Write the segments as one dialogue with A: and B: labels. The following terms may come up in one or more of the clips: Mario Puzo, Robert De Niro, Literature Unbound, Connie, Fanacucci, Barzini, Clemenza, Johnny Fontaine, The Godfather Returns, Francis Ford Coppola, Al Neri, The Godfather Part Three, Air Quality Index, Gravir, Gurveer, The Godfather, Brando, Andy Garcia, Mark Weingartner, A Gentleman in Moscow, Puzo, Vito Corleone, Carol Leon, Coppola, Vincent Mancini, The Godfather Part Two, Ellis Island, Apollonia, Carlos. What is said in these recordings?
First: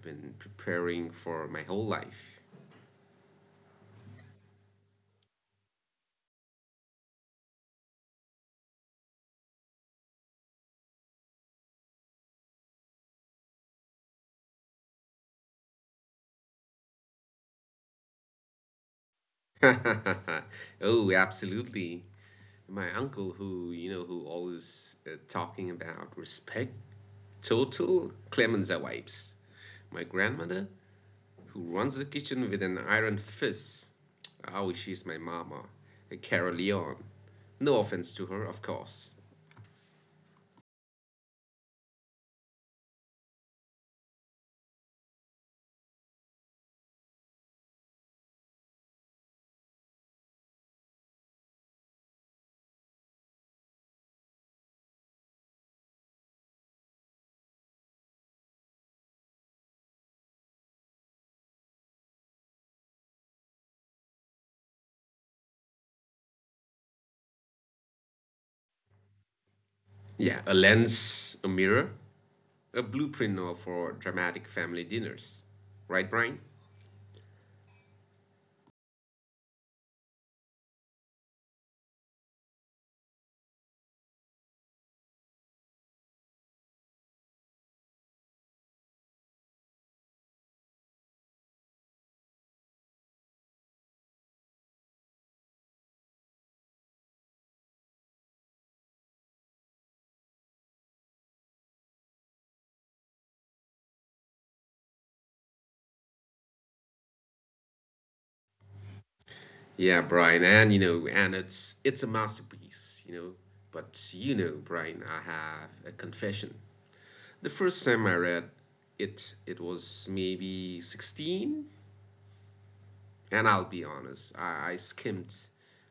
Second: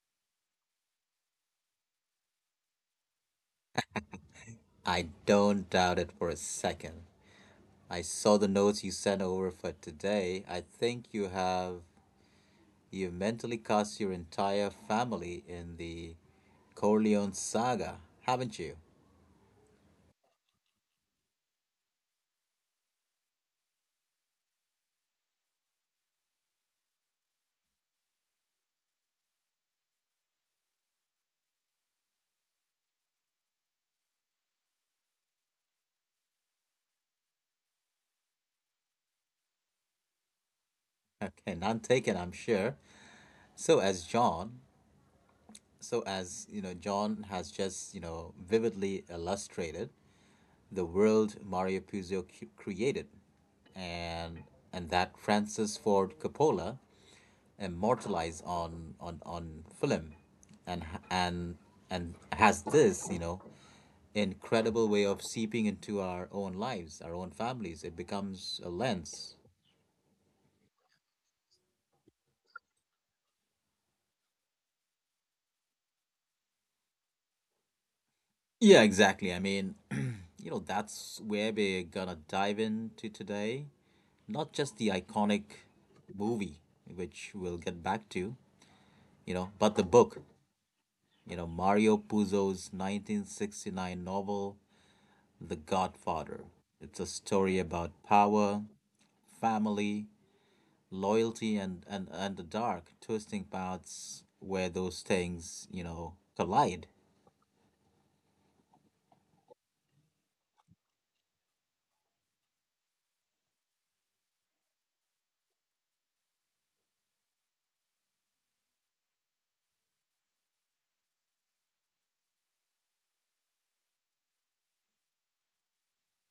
A: been preparing for my whole life.
B: I don't doubt it for a second. I saw the notes you sent over for today. I think you mentally cast your entire family in the Corleone saga, haven't you?
A: Oh, absolutely. My uncle, who you know, who always talking about respect, total Clemenza wipes. My grandmother, who runs the kitchen with an iron fist. Ah, oh, she's my mama, a Carol Leon. No offense to her, of course.
B: Okay, none taken, I'm sure. So as John, so as you know, John has just vividly illustrated the world Mario Puzo created, and and that Francis Ford Coppola immortalized on film, and and and has this incredible way of seeping into our own lives, our own families. It becomes a lens.
A: Yeah, a lens, a mirror, a for dramatic family dinners. Right, Brian?
B: Yeah, exactly. I mean, you know, that's where we're gonna dive into today. Not just the iconic movie, which we'll get back to, you know, but the book. You know, Mario Puzo's 1969 novel, The Godfather. It's a story about power, family, loyalty, and the dark, twisting paths where those things, you know, collide.
A: Yeah, Brian, and you know, and it's a masterpiece, you know. But you know, Brian, I have a confession. The first time I read it, it was maybe 16, and I'll be honest, I skimmed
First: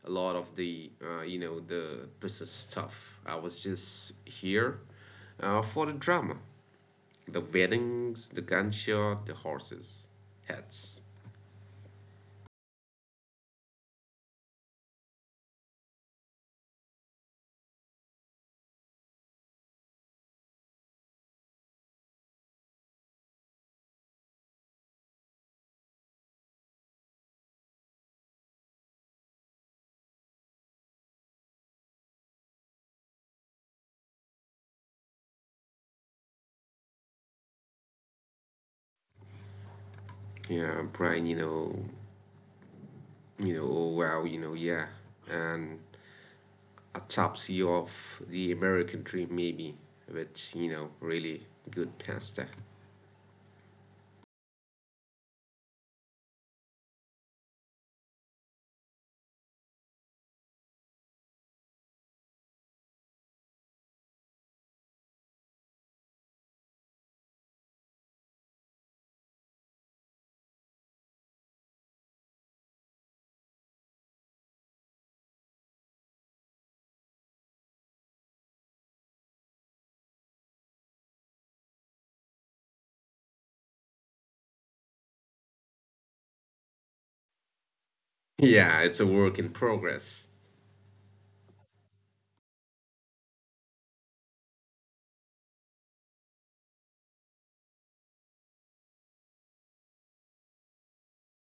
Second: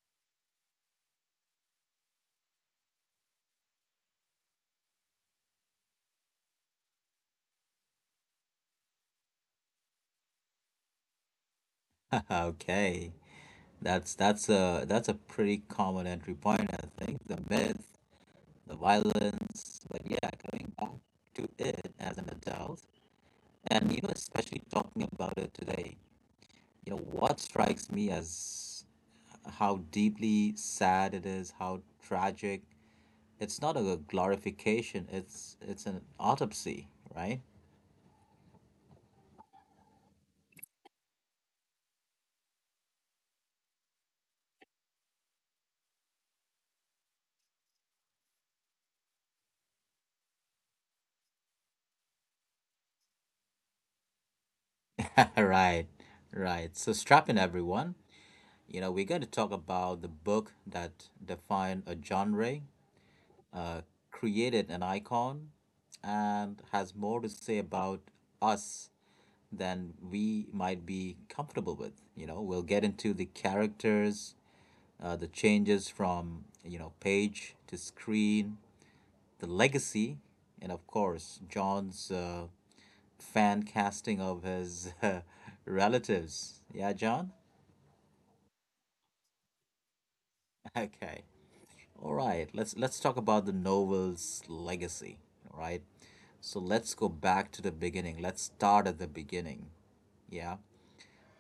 A: a lot of the you know the business stuff. I was just here for the drama, the weddings, the gunshot, the horses, heads.
B: Okay. That's a pretty common entry point, I think. The myth, the violence, but yeah, coming back to it as an adult, and you know, especially talking about it today, you know what strikes me as how deeply sad it is, how tragic. It's not a glorification, it's an autopsy, right?
A: Yeah, Brian, you know, oh wow, you know, yeah, and autopsy of the American dream, maybe, with, you know, really good pasta.
B: Right, right, so strap in everyone. You know, we're going to talk about the book that defined a genre, created an icon, and has more to say about us than we might be comfortable with. You know, we'll get into the characters, the changes from, you know, page to screen, the legacy, and of course John's fan casting of his relatives. Yeah, John.
A: Yeah, it's a work in progress.
B: Okay. All right. Let's talk about the novel's legacy. All right. So let's go back to the beginning. Let's start at the beginning. Yeah.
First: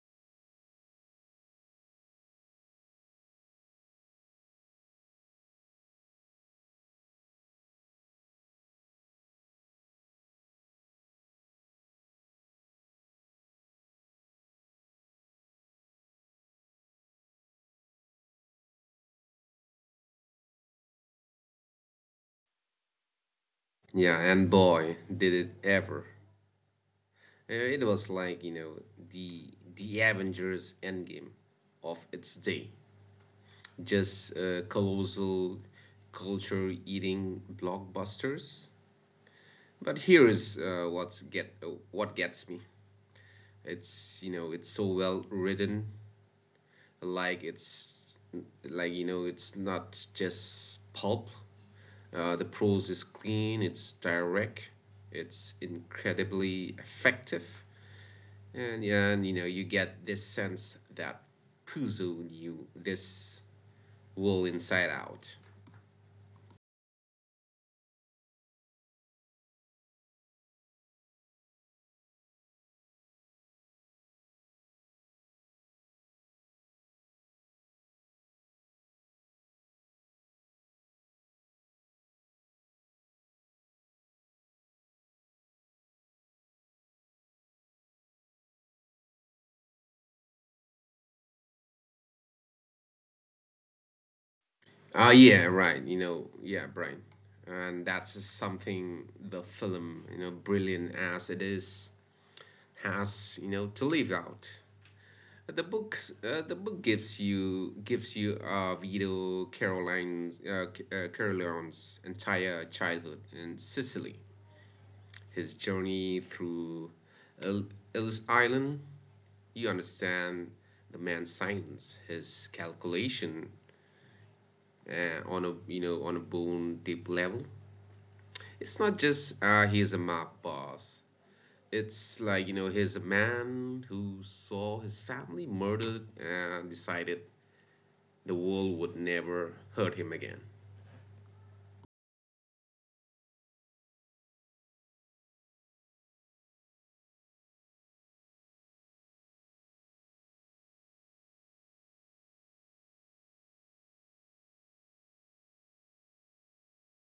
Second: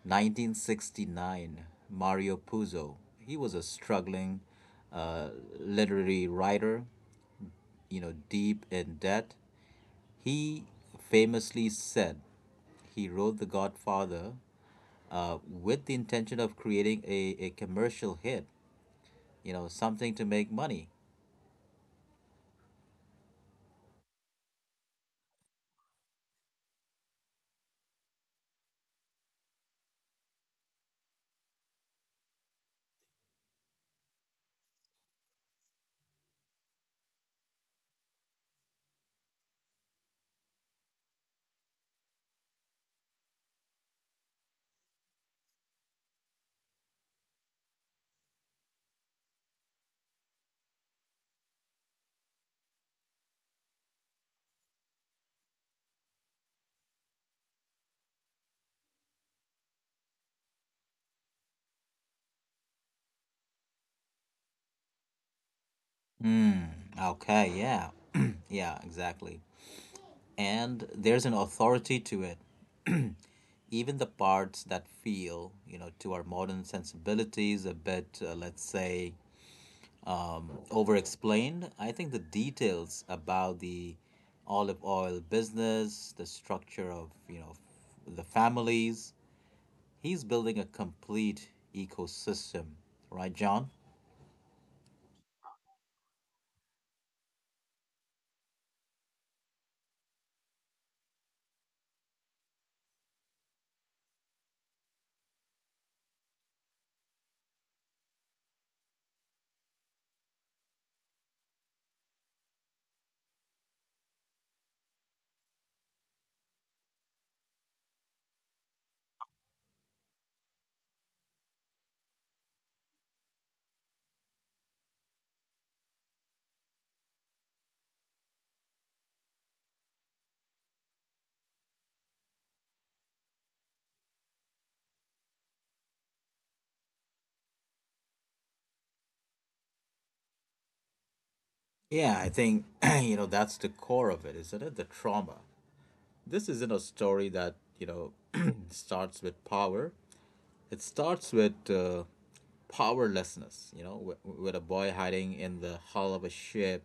B: 1969, Mario Puzo. He was a struggling uh, literary writer, you know, deep in debt. He famously said he wrote The Godfather with the intention of creating a commercial hit, you know, something to make money.
A: Yeah, and boy, did it ever. It was like, you know, the Avengers Endgame of its day. Just colossal culture eating blockbusters. But here is what gets me. It's, you know, it's so well written, like it's like you know it's not just pulp. The prose is clean, it's direct, it's incredibly effective, and yeah, and you know you get this sense that Puzo knew this wool inside out.
B: Mm, okay, yeah. Yeah, exactly. And there's an authority to it. Even the parts that feel, you know, to our modern sensibilities a bit, let's say, over explained. I think the details about the olive oil business, the structure of, you know, the families. He's building a complete ecosystem, right, John?
A: Ah, yeah, right. You know, yeah, Brian, and that's something the film, you know, brilliant as it is, has you know to leave out. The book, gives you uh, Caroline's entire childhood in Sicily, his journey through El- Ellis Island. You understand the man's silence, his calculation on a you know on a bone deep level. It's not just he's a mob boss. It's like you know he's a man who saw his family murdered and decided the world would never hurt him again.
B: Yeah, I think, you know, that's the core of it, isn't it? The trauma. This isn't a story that, you know, starts with power. It starts with powerlessness, you know, with a boy hiding in the hull of a ship,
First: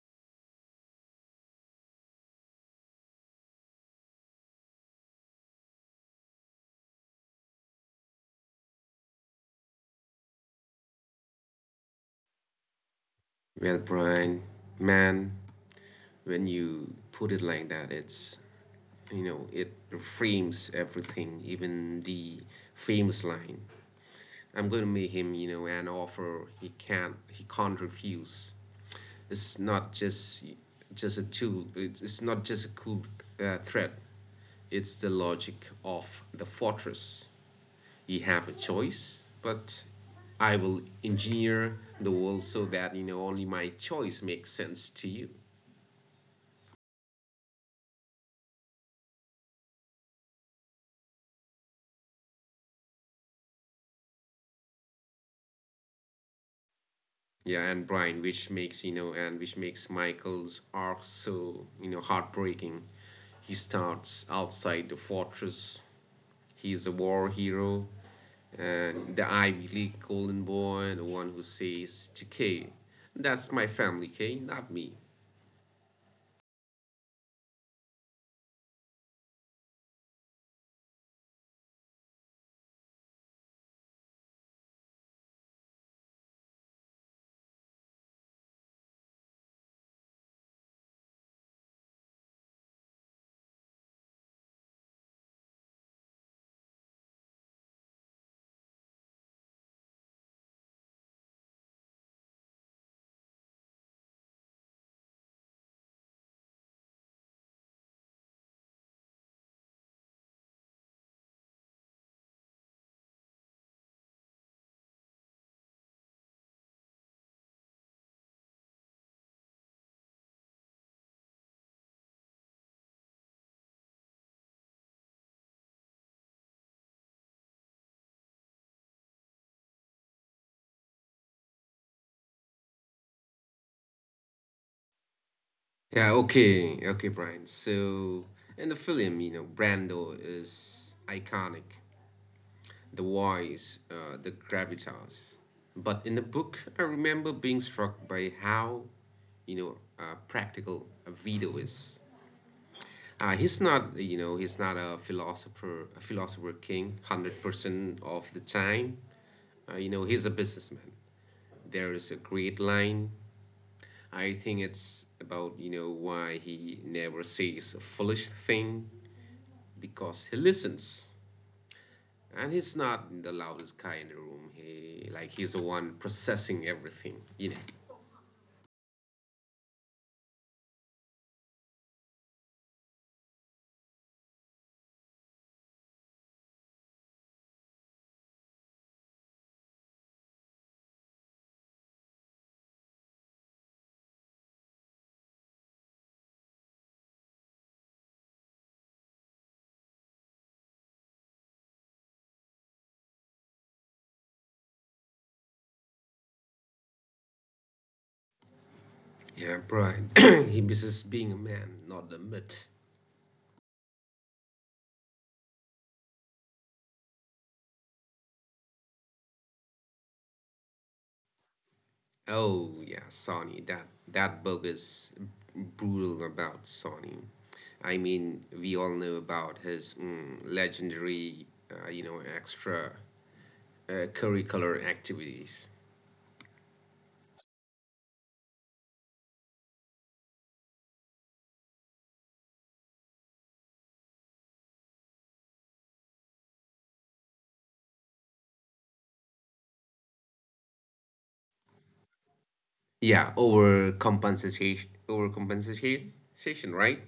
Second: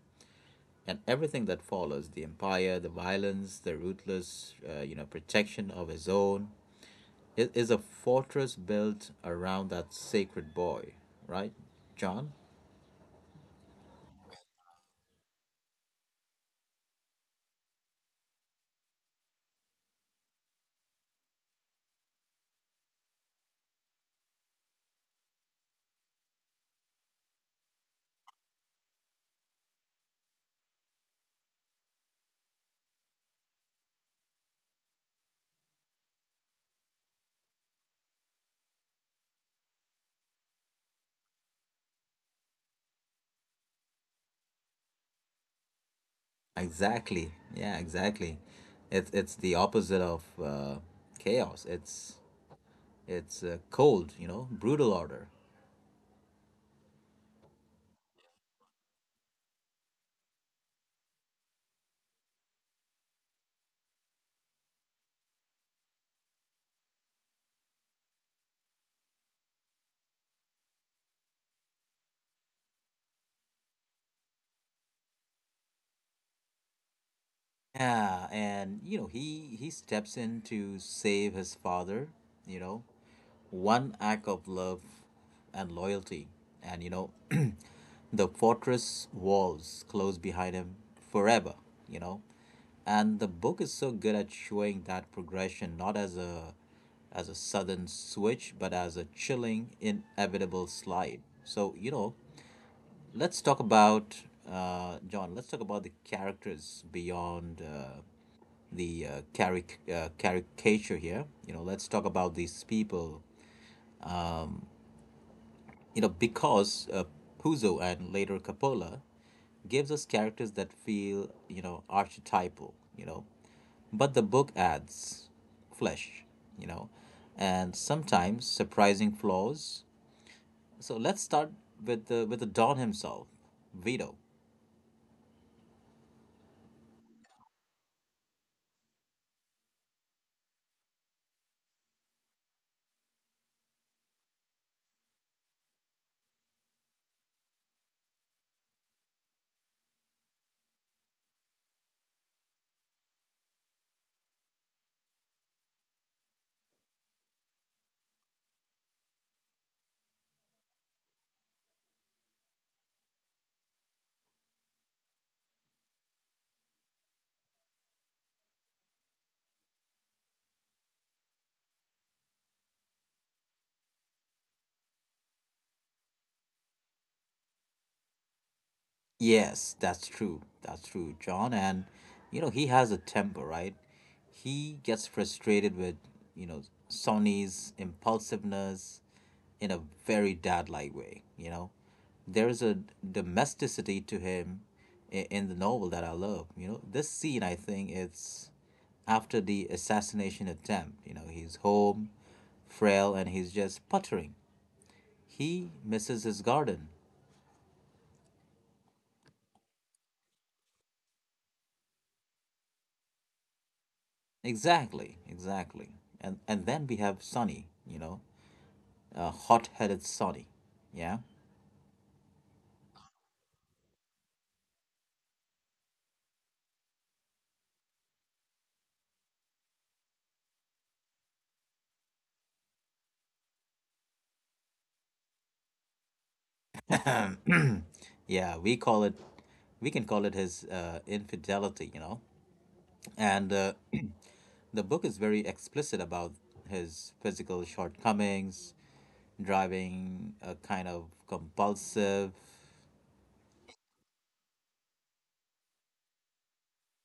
B: and everything that follows: the empire, the violence, the ruthless, you know, protection of his own. It is a fortress built around that sacred boy, right, John?
A: Well, Brian, man, when you put it like that, it's you know it frames everything, even the famous line. I'm going to make him, you know, an offer he can't refuse. It's not just a tool. It's not just a cool threat. It's the logic of the fortress. You have a choice, but I will engineer the world so that you know only my choice makes sense to you.
B: Exactly. Yeah, exactly. It's the opposite of chaos. It's cold, you know, brutal order.
A: Yeah, and Brian, which makes you know, and which makes Michael's arc so you know heartbreaking. He starts outside the fortress. He's a war hero, and the Ivy League golden boy, the one who says to Kay, "That's my family, Kay, not me."
B: Yeah, and you know, he steps in to save his father, you know, one act of love and loyalty. And you know, the fortress walls close behind him forever, you know. And the book is so good at showing that progression not as a sudden switch, but as a chilling, inevitable slide. So, you know, let's talk about John. Let's talk about the characters beyond the caricature here. You know, let's talk about these people. You know, because Puzo and later Coppola gives us characters that feel, you know, archetypal. You know, but the book adds flesh. You know, and sometimes surprising flaws. So let's start with the Don himself, Vito.
A: Yeah, okay, okay, Brian. So in the film, you know, Brando is iconic, the voice, the gravitas. But in the book, I remember being struck by how, you know, practical Vito is. He's not, you know, he's not a philosopher king, 100% of the time. You know, he's a businessman. There is a great line. I think it's about, you know, why he never says a foolish thing, because he listens, and he's not the loudest guy in the room. He like he's the one processing everything, you know.
B: Yes, that's true. That's true, John. And, you know, he has a temper, right? He gets frustrated with, you know, Sonny's impulsiveness in a very dad like way, you know? There is a domesticity to him in the novel that I love. You know, this scene, I think, it's after the assassination attempt. You know, he's home, frail, and he's just puttering. He misses his garden.
A: Yeah, Brian. He misses being a man, not a myth.
B: Exactly, exactly. And then we have Sunny, you know, hot-headed Sunny. Yeah,
A: Oh, yeah, Sonny. That book is brutal about Sonny. I mean, we all know about his legendary you know extra curricular activities.
B: yeah. We call it, we can call it his infidelity, you know. And the book is very explicit about his physical shortcomings, driving a kind of compulsive.
A: Yeah, overcompensation, overcompensation, over Right.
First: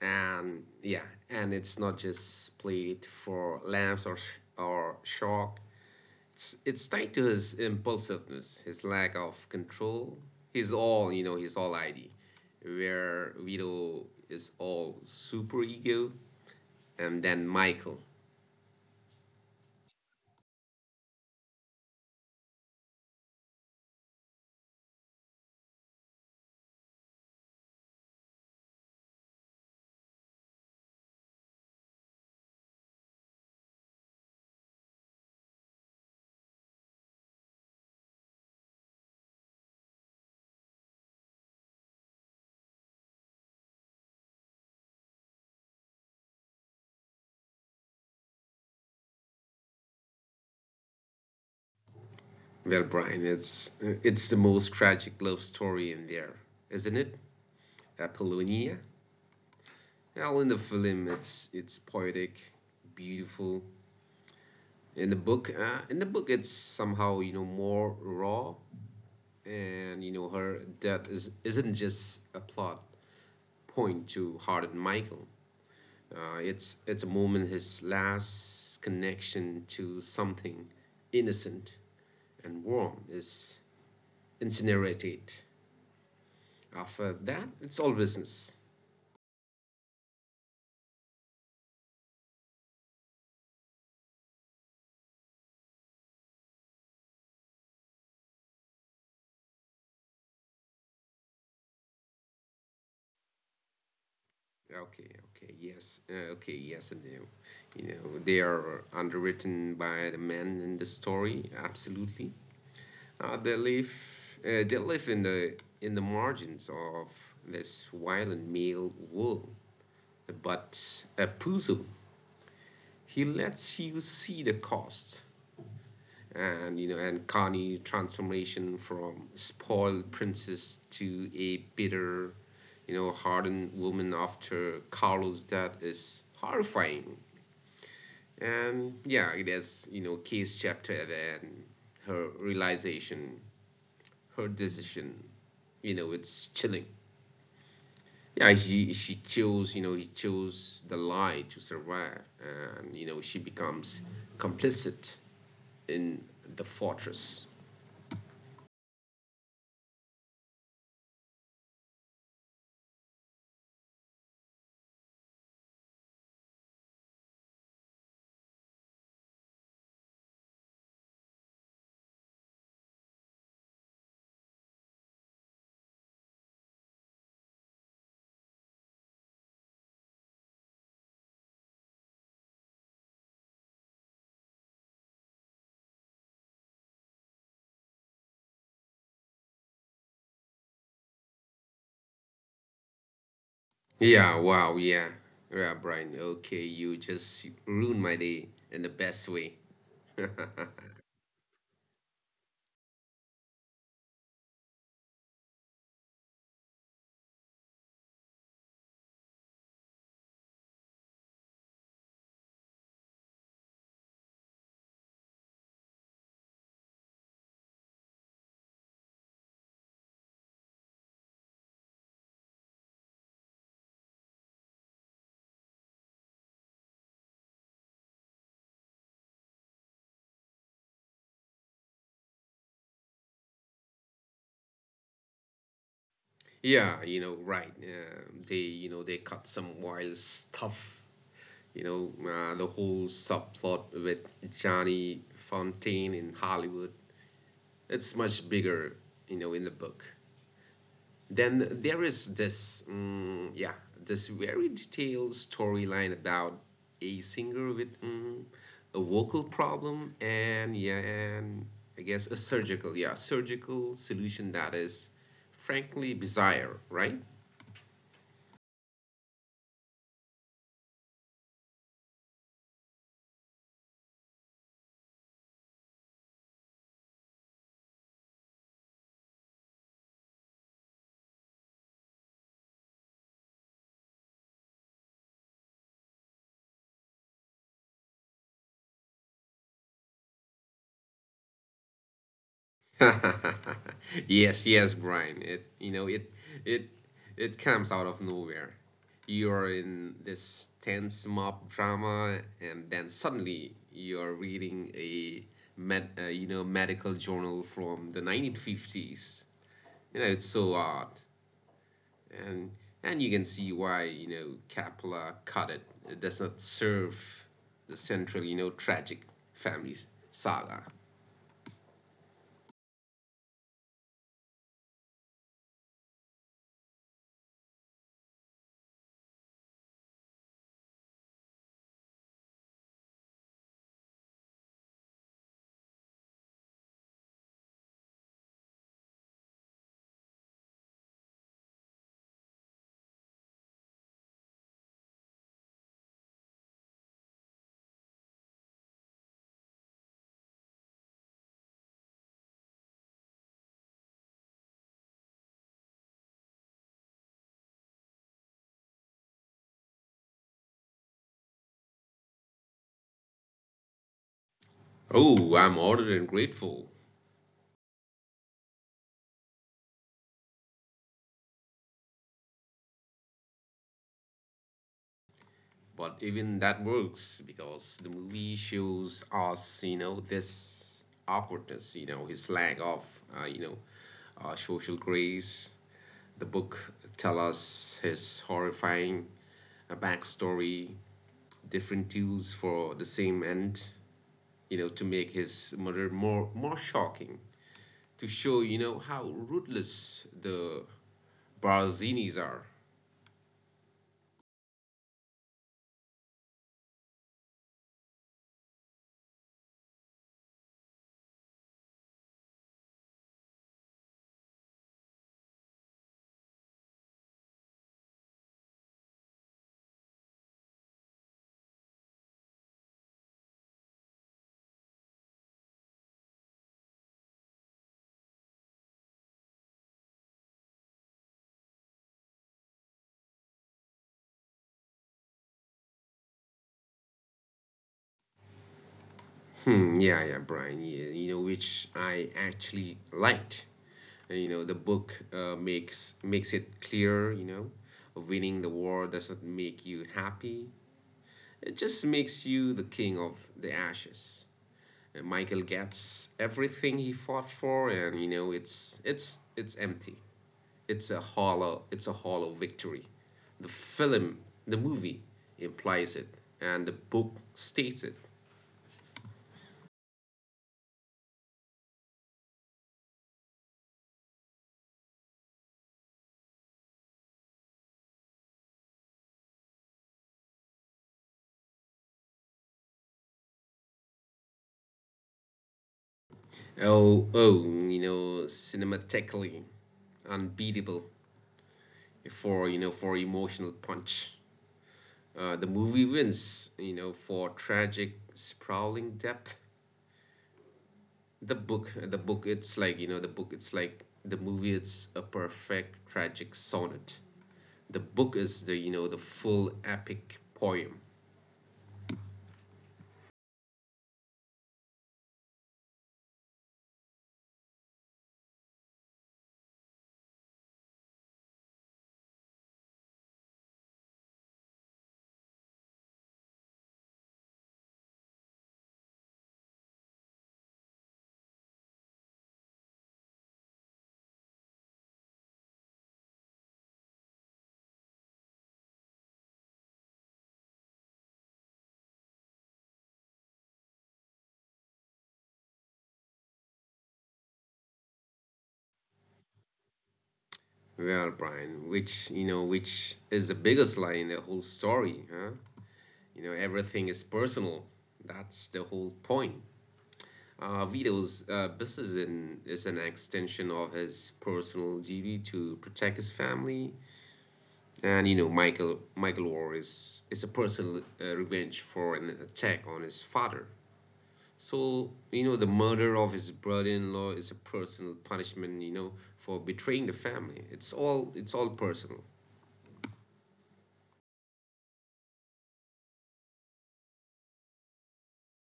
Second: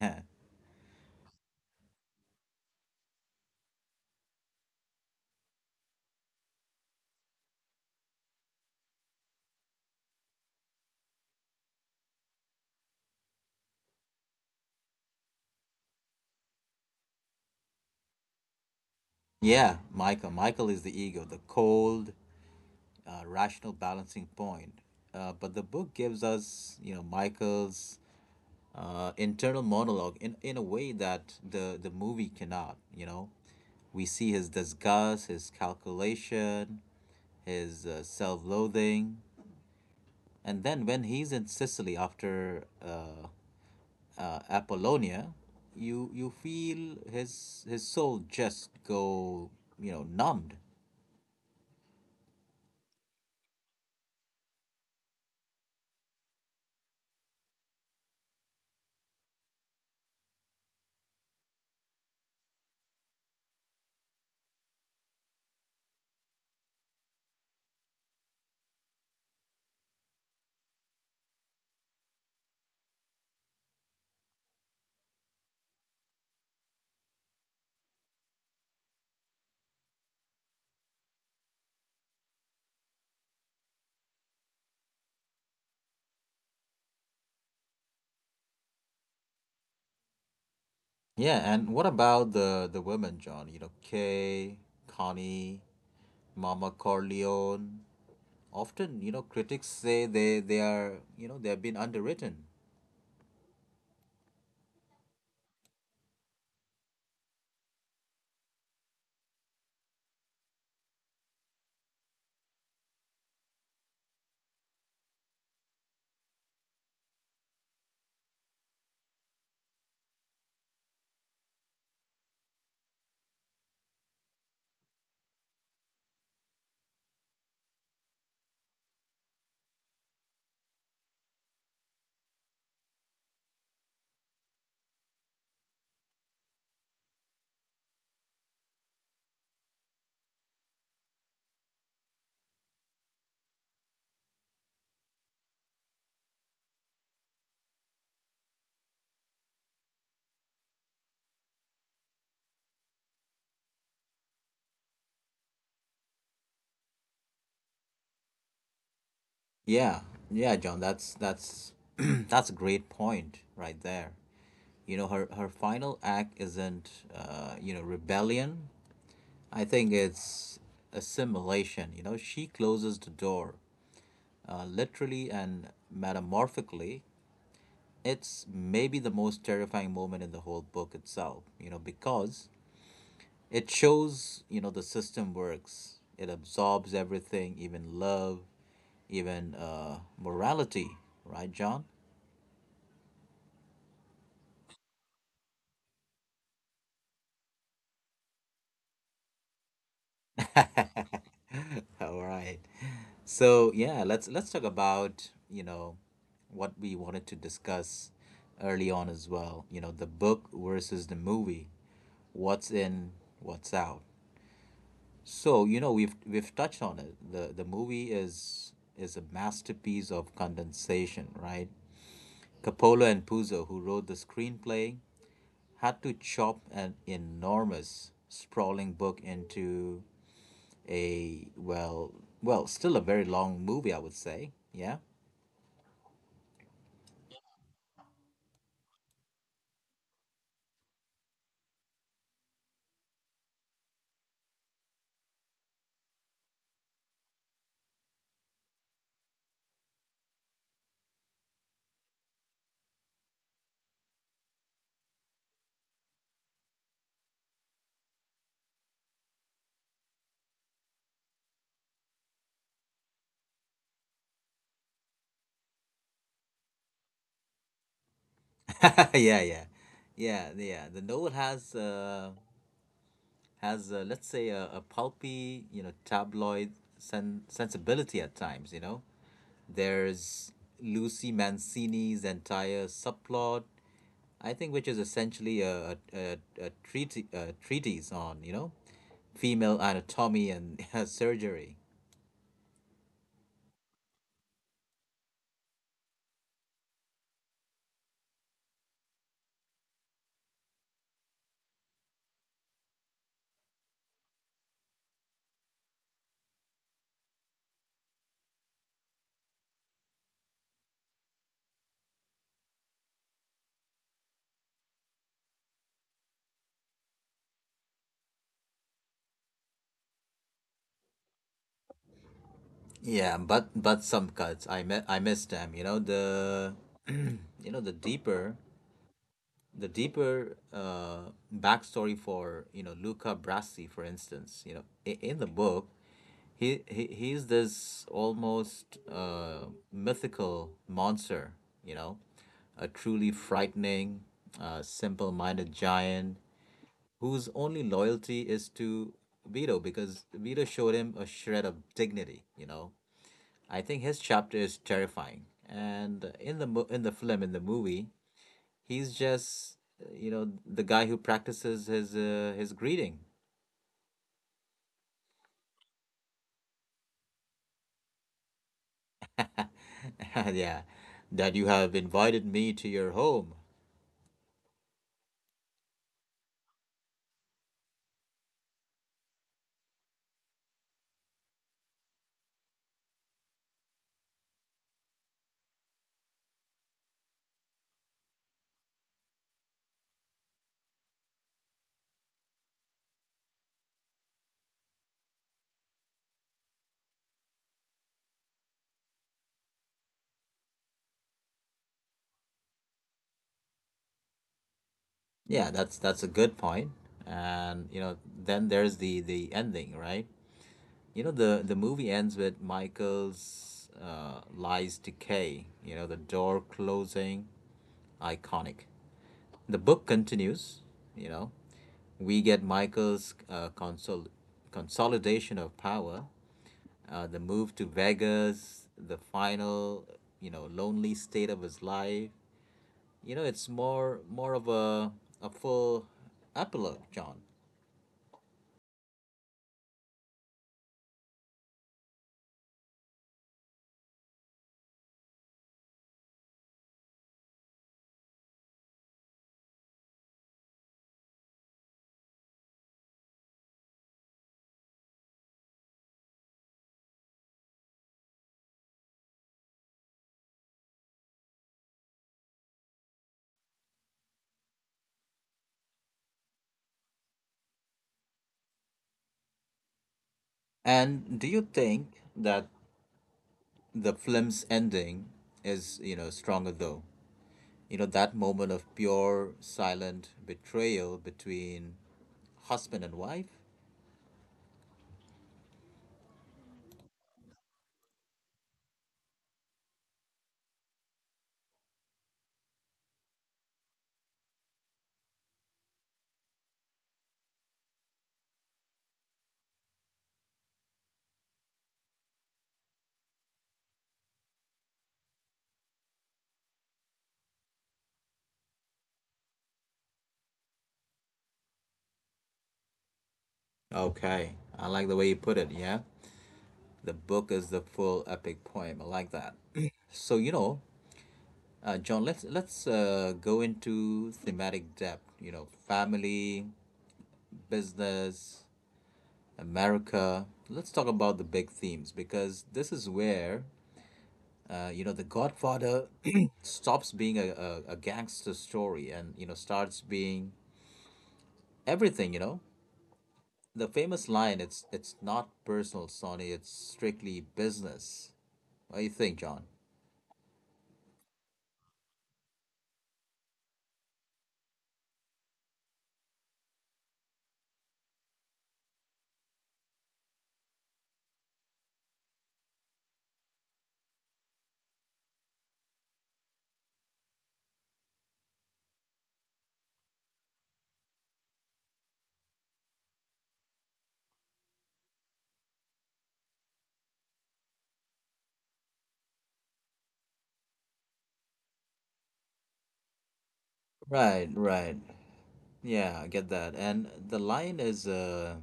A: And yeah, and it's not just played for laughs or shock. It's tied to his impulsiveness, his lack of control. He's all you know he's all id, where Vito is all super ego. And then Michael.
B: Yeah, Michael. Michael is the ego, the cold, rational balancing point. But the book gives us, you know, Michael's internal monologue in a way that the movie cannot, you know? We see his disgust, his calculation, his self loathing. And then when he's in Sicily after Apollonia, you feel his soul just go, you know, numbed.
A: Well, Brian, it's the most tragic love story in there, isn't it? Apollonia. Well, in the film it's poetic, beautiful. In the book, it's somehow you know more raw, and you know her death is isn't just a plot point to Hart and Michael. It's a moment his last connection to something innocent and warm is incinerated. After that it's all business.
B: Yeah, and what about the women, John? You know, Kay, Connie, Mama Corleone, often, you know, critics say they are, you know, they have been underwritten.
A: Okay, okay, yes, okay, yes and no. You know they are underwritten by the men in the story, absolutely. Uh, they live uh, they live in the margins of this violent male world. But Puzo, he lets you see the cost, and you know and Connie transformation from spoiled princess to a bitter, you know, hardened woman after Carlos' death is horrifying. And yeah, it has you know case chapter and her realization, her decision. You know, it's chilling. Yeah, she chose. You know, he chose the lie to survive, and you know she becomes complicit in the fortress.
B: Yeah, yeah, John, that's that's a great point right there. You know, her her final act isn't, you know, rebellion. I think it's assimilation. You know, she closes the door, literally and metamorphically. It's maybe the most terrifying moment in the whole book itself. You know, because it shows, you know, the system works. It absorbs everything, even love, even morality, right, John?
A: Yeah. Wow. Yeah. Yeah, Brian. Okay, you just ruined my day in the best way.
B: All right. So yeah, let's talk about, you know, what we wanted to discuss early on as well. You know, the book versus the movie. What's in, what's out. So you know we've touched on it. The movie is a masterpiece of condensation, right? Coppola and Puzo, who wrote the screenplay, had to chop an enormous, sprawling book into a, well, still a very long movie, I would say. Yeah,
A: Yeah. You know, right. They you know they cut some wild stuff, you know, the whole subplot with Johnny Fontaine in Hollywood. It's much bigger you know in the book. Then there is this yeah this very detailed storyline about a singer with a vocal problem, and yeah, and I guess a surgical, yeah, surgical solution that is frankly bizarre, right?
B: yeah, yeah, yeah. The novel has has, let's say, a pulpy, you know, tabloid sensibility at times. You know, there's Lucy Mancini's entire subplot, I think, which is essentially a treatise on, you know, female anatomy and surgery.
A: Yes, yes, Brian. It you know it it it comes out of nowhere. You're in this tense mob drama, and then suddenly you're reading a you know medical journal from the 1950s. You know it's so odd, and and you can see why you know Capella cut it. It does not serve the central you know tragic family's saga.
B: Yeah, but some cuts I miss them. You know the you know the deeper backstory for, you know, Luca Brasi, for instance. You know in the book, he's this almost mythical monster. You know, a truly frightening, simple-minded giant whose only loyalty is to Vito because Vito showed him a shred of dignity. You know, I think his chapter is terrifying, and in the film in the movie, he's just, you know, the guy who practices his greeting.
A: Oh, I'm honored and grateful.
B: Yeah, that you have invited me to your home.
A: But even that works because the movie shows us, you know, this awkwardness, you know, his lack of, uh, you know, social grace. The book tell us his horrifying backstory, different tools for the same end, you know, to make his murder more shocking, to show, you know, how ruthless the Barzinis are.
B: Yeah, that's a good point. And you know, then there's the ending, right? You know, the movie ends with Michael's lies decay, you know, the door closing, iconic. The book continues, you know, we get Michael's consolidation of power, the move to Vegas, the final, you know, lonely state of his life. You know, it's more of a full epilogue, John.
A: Hmm, yeah, yeah, Brian. Yeah, you know, which I actually liked. You know, the book uh, makes it clear. You know, winning the war doesn't make you happy. It just makes you the king of the ashes. And Michael gets everything he fought for, and you know, it's empty. It's a hollow victory. The film, the movie implies it, and the book states it.
B: And do you think that the film's ending is, you know, stronger though? You know, that moment of pure silent betrayal between husband and wife.
A: Oh, oh, you know, cinematically unbeatable for you know for emotional punch. The movie wins, you know, for tragic, sprawling depth. It's like you know, the book, it's like the movie. It's a perfect tragic sonnet. The book is the you know the full epic poem.
B: Okay, I like the way you put it. Yeah, the book is the full epic poem. I like that. So, you know, John, let's go into thematic depth. You know, family, business, America. Let's talk about the big themes, because this is where you know the Godfather stops being a gangster story and, you know, starts being everything. You know, the famous line: it's not personal, Sonny, it's strictly business. What do you think, John?
A: Well, Brian, which you know, which is the biggest lie in the whole story, huh? You know, everything is personal. That's the whole point. Vito's is an extension of his personal duty to protect his family, and you know Michael War is a personal revenge for an attack on his father. So you know the murder of his brother-in-law is a personal punishment. You know for betraying the family. It's all personal.
B: Right, right, yeah, I get that. And the line is a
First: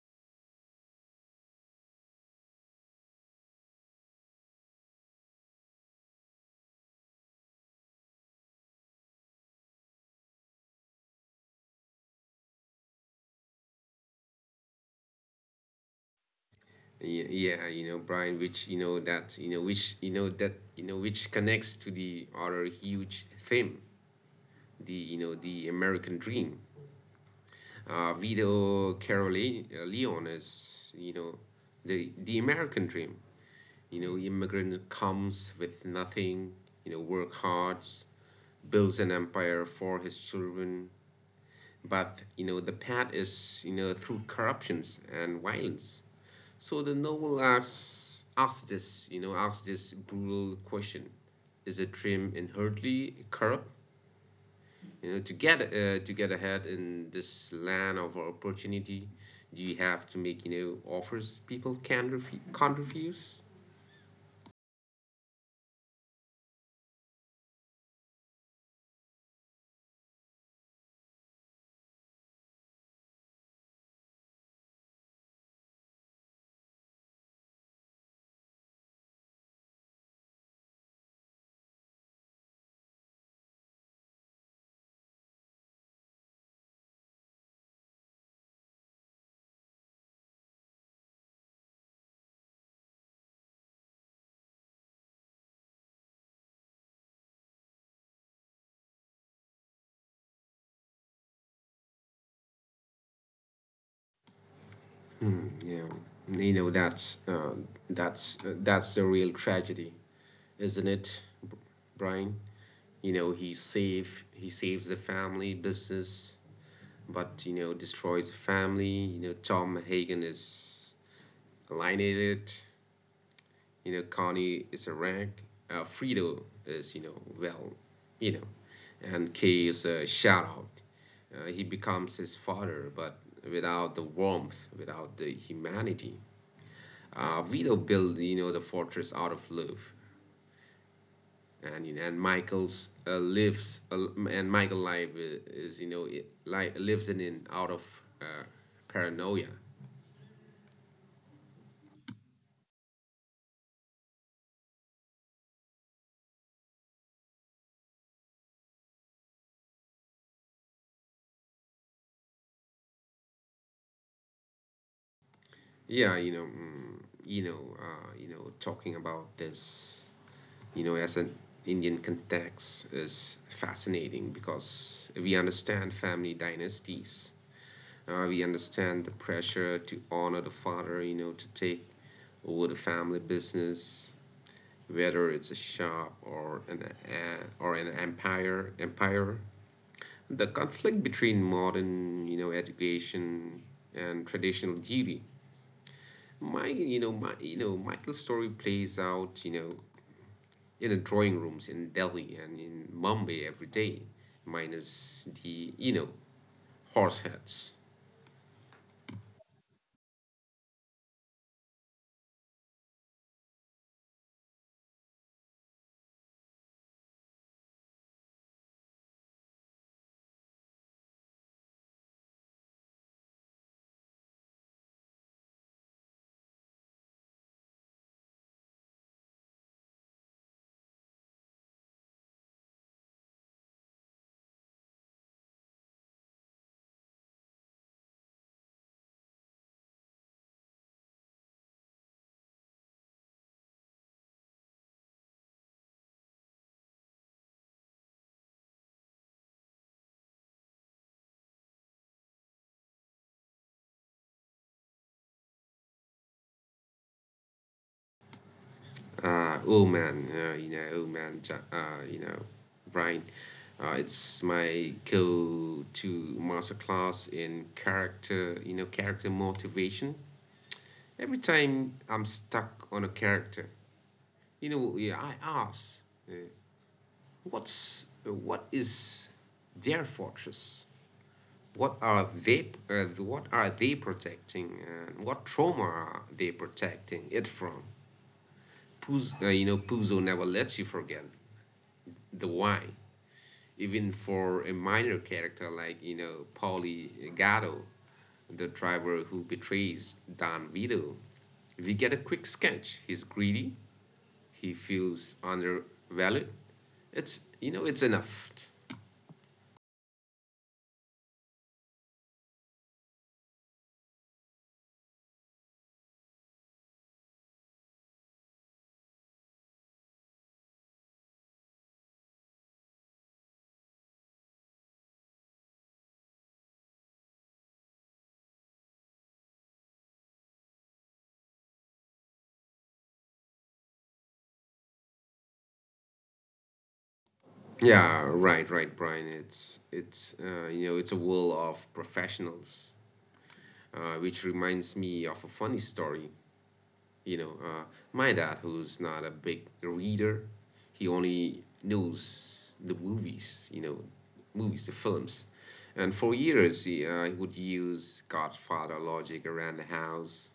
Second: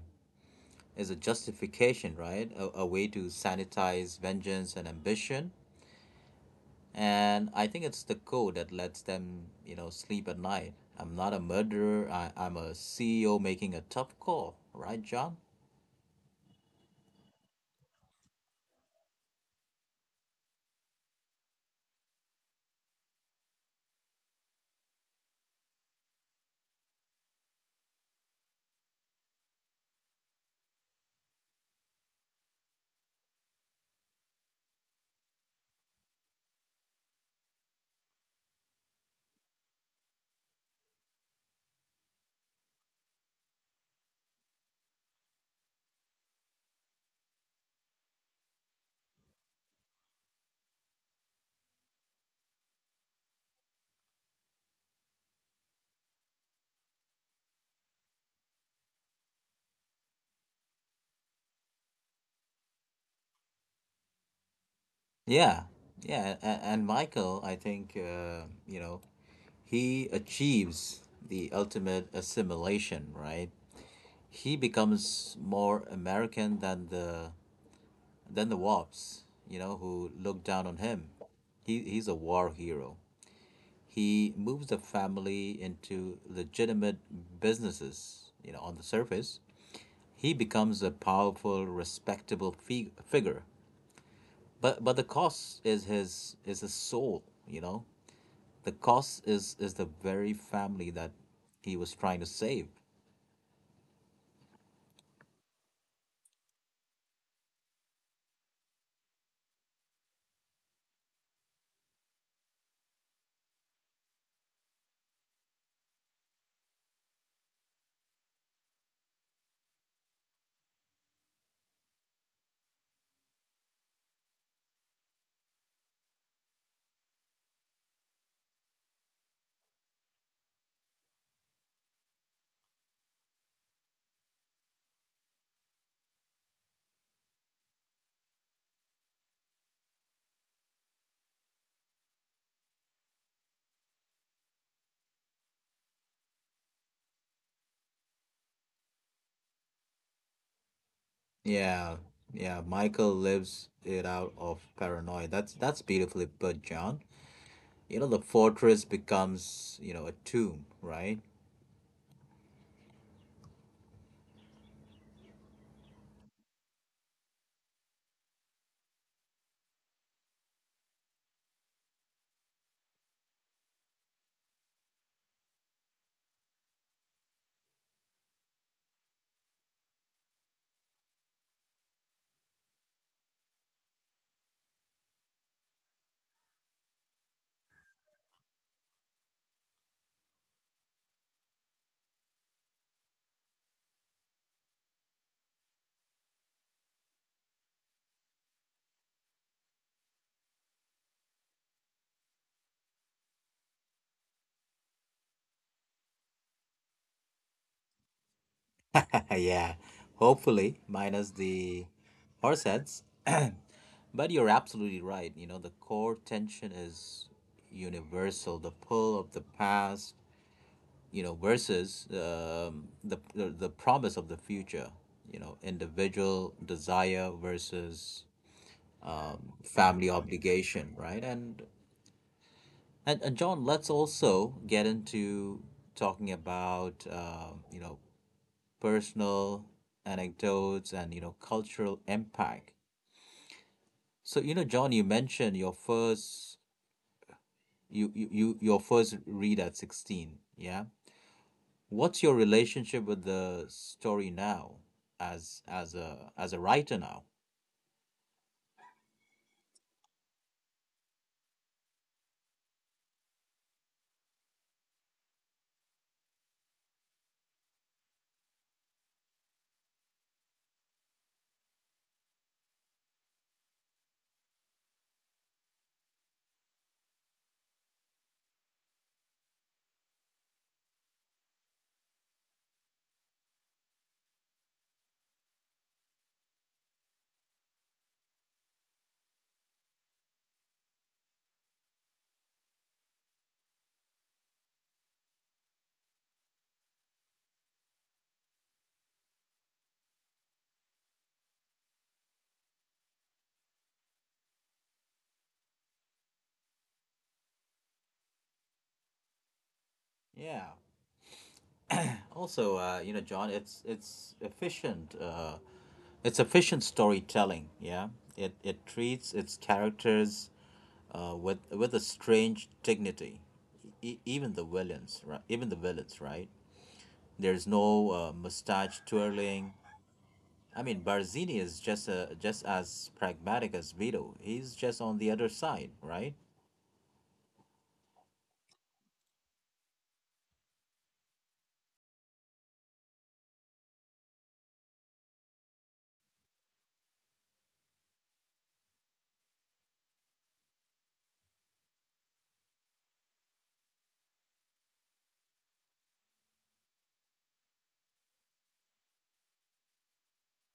B: is a justification, right, a way to sanitize vengeance and ambition. And I think it's the code that lets them, you know, sleep at night. I'm not a murderer, I'm a ceo making a tough call, right John?
A: Yeah, yeah, you know Brian, which you know that you know which you know that you know which connects to the other huge theme, the you know the American dream. Vito Corleone is, you know, the American dream. You know, immigrant comes with nothing. You know, work hard, builds an empire for his children. But you know, the path is you know through corruptions and violence. So the novel asks this, you know, asks this brutal question: is a dream inherently corrupt? You know to get ahead in this land of opportunity, do you have to make you know offers people can can't refuse?
B: Yeah, yeah, and Michael, I think, you know, he achieves the ultimate assimilation, right? He becomes more American than the Wops, you know, who look down on him. He's a war hero. He moves the family into legitimate businesses, you know, on the surface. He becomes a powerful, respectable figure. But the cost is his, is his soul, you know. The cost is the very family that he was trying to save.
A: Hmm, yeah, you know that's the real tragedy, isn't it, Brian? You know he saves the family business, but you know destroys the family. You know Tom Hagen is alienated. You know, Connie is a rank. Frito is, you know, well, you know, and K is a shout out. He becomes his father, but without the warmth, without the humanity. Vito built, you know, the fortress out of love, and you know, and Michael life is, you know, it, like lives in out of uh, paranoia.
B: Yeah, yeah. Michael lives it out of paranoia. That's beautifully put, John. You know, the fortress becomes a tomb, right?
A: Yeah, you know, mm, you know, talking about this you know, as an Indian context is fascinating because we understand family dynasties. We understand the pressure to honor the father, to take over the family business, whether it's a shop or an or an empire. The conflict between modern, education and traditional duty. Michael's story plays out, in the drawing rooms in Delhi and in Mumbai every day, minus the horse heads.
B: Yeah. Hopefully, minus the horse heads. But you're absolutely right. You know, the core tension is universal. The pull of the past, versus the, the promise of the future. You know, individual desire versus family obligation, right? And John, let's also get into talking about you know, personal anecdotes and, you know, cultural impact. So, you know, John, you mentioned your first your first read at 16, yeah. What's your relationship with the story now, as a writer now?
A: Oh man, you know, oh man, Ja- you know, Brian, it's my go-to master class in character, character motivation. Every time I'm stuck on a character, yeah, I ask, uh, what is their fortress? What are they protecting, and what trauma are they protecting it from? Puzo never lets you forget the why, even for a minor character like, Paulie Gatto, the driver who betrays Don Vito. We get a quick sketch: he's greedy, he feels undervalued. It's you know it's enough.
B: Yeah. Also, you know, John, it's efficient. It's efficient storytelling. Yeah. It treats its characters with a strange dignity. Even the villains, right? Even the villains, right? There's no mustache twirling. I mean, Barzini is just as pragmatic as Vito. He's just on the other side, right?
A: Yeah, right, right, Brian. It's it's uh, you know it's a world of professionals, which reminds me of a funny story. You know, uh, my dad, who's not a big reader, he only knows the movies. The films. And for years he would use Godfather logic around the house.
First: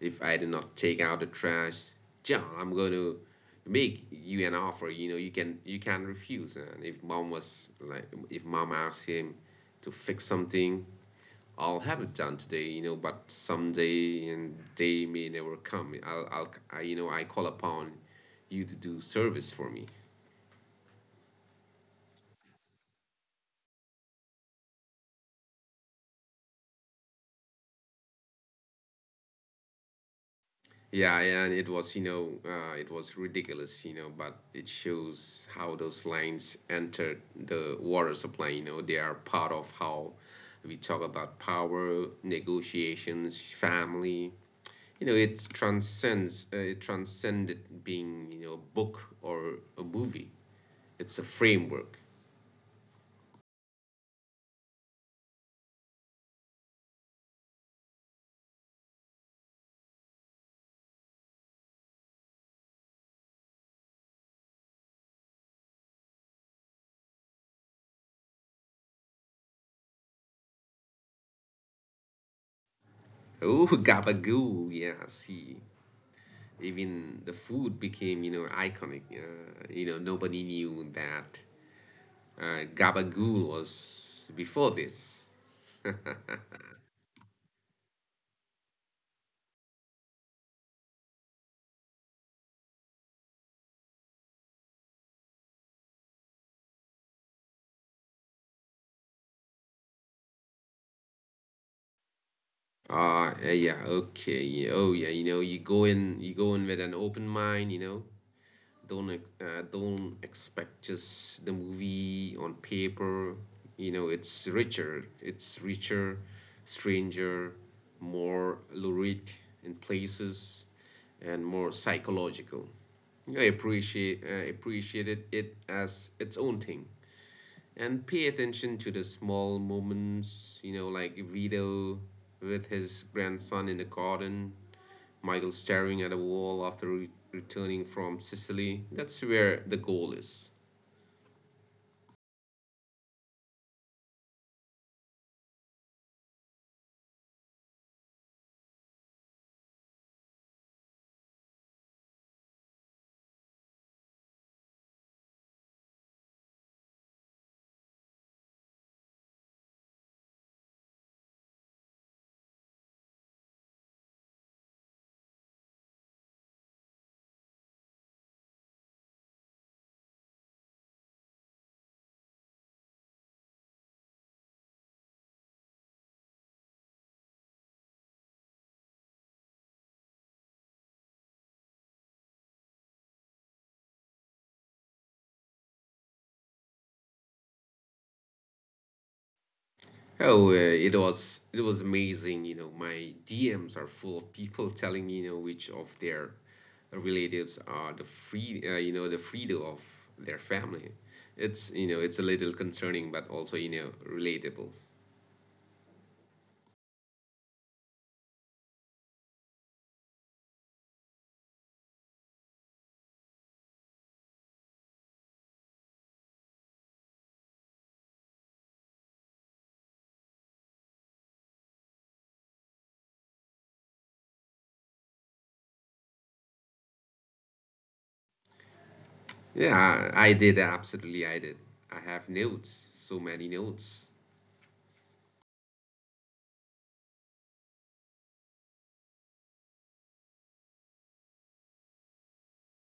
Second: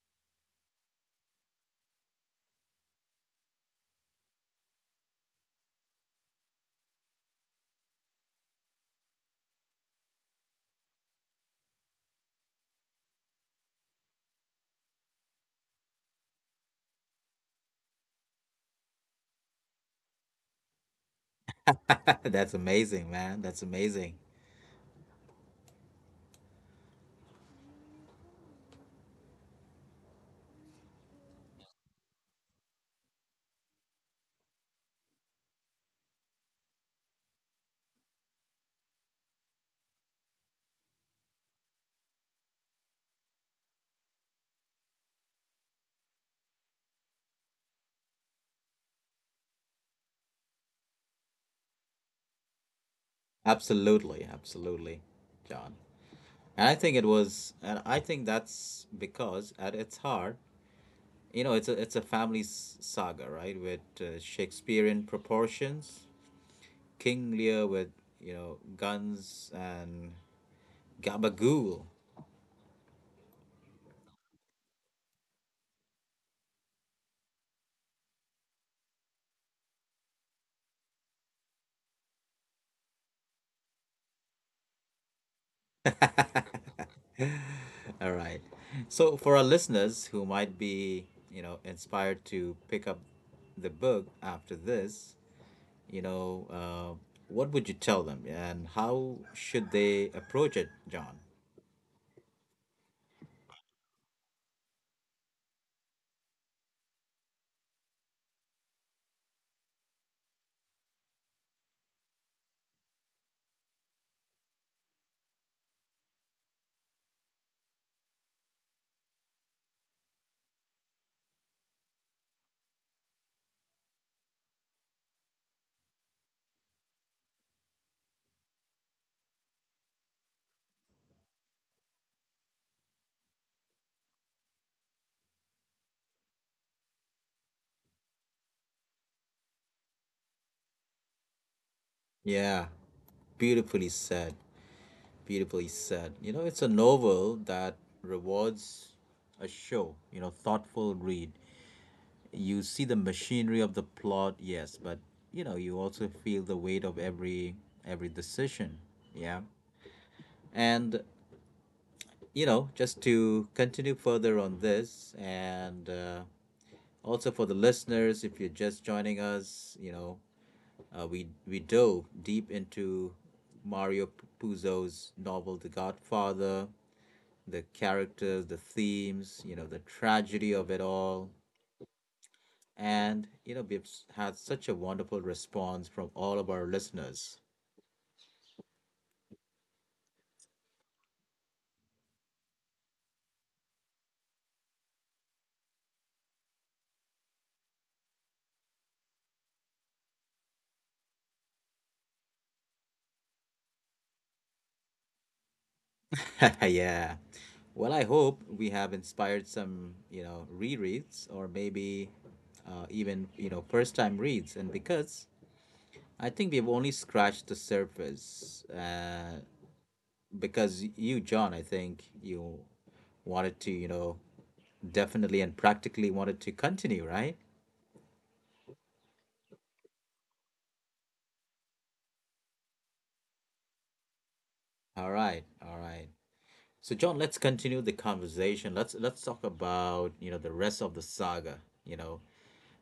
A: If I do not take out the trash, John, I'm going to make you an offer you can refuse. And if mom asked him to fix something, I'll have it done today. But someday, and day may never come, I call upon you to do service for me.
B: That's amazing, man. That's amazing.
A: Yeah, and it was ridiculous, but it shows how those lines entered the water supply. They are part of how we talk about power, negotiations, family. It transcended being, a book or a movie. It's a framework.
B: Absolutely, absolutely, John. And I think that's because at its heart, you know, it's a family saga, right? With Shakespearean proportions, King Lear with, you know, guns and gabagool.
A: Oh, gabagool, yeah, see. Even the food became, iconic. Nobody knew that Gabagool was before this.
B: All right. So for our listeners who might be, you know, inspired to pick up the book after this, you know, uh, what would you tell them, and how should they approach it, John?
A: Yeah, okay. You go in with an open mind. Don't expect just the movie on paper. It's richer, stranger, more lurid in places, and more psychological. I appreciated it as its own thing. And pay attention to the small moments, like Vito with his grandson in the garden, Michael staring at a wall after returning from Sicily. That's where the goal is.
B: Yeah, beautifully said. Beautifully said. You know, it's a novel that rewards a show, you know, thoughtful read. You see the machinery of the plot, yes, but, you know, you also feel the weight of every decision. Yeah. And, you know, just to continue further on this, and also, for the listeners, if you're just joining us, you know, we dove deep into Mario Puzo's novel The Godfather, the characters, the themes, you know, the tragedy of it all, and, you know, had such a wonderful response from all of our listeners.
A: Oh, it was amazing. My DMs are full of people telling me, which of their relatives are the free, you know, the Frido of their family. It's, it's a little concerning, but also, relatable.
B: Yeah. Well, I hope we have inspired some, you know, rereads, or maybe even, you know, first time reads. And because I think we've only scratched the surface, because you, John, I think you wanted to, you know, definitely and practically wanted to continue, right?
A: Yeah, I did. Absolutely, I did. I have notes. So many notes.
B: All right, all right. So, John, let's continue the conversation. Let's talk about, you know, the rest of the saga. You know,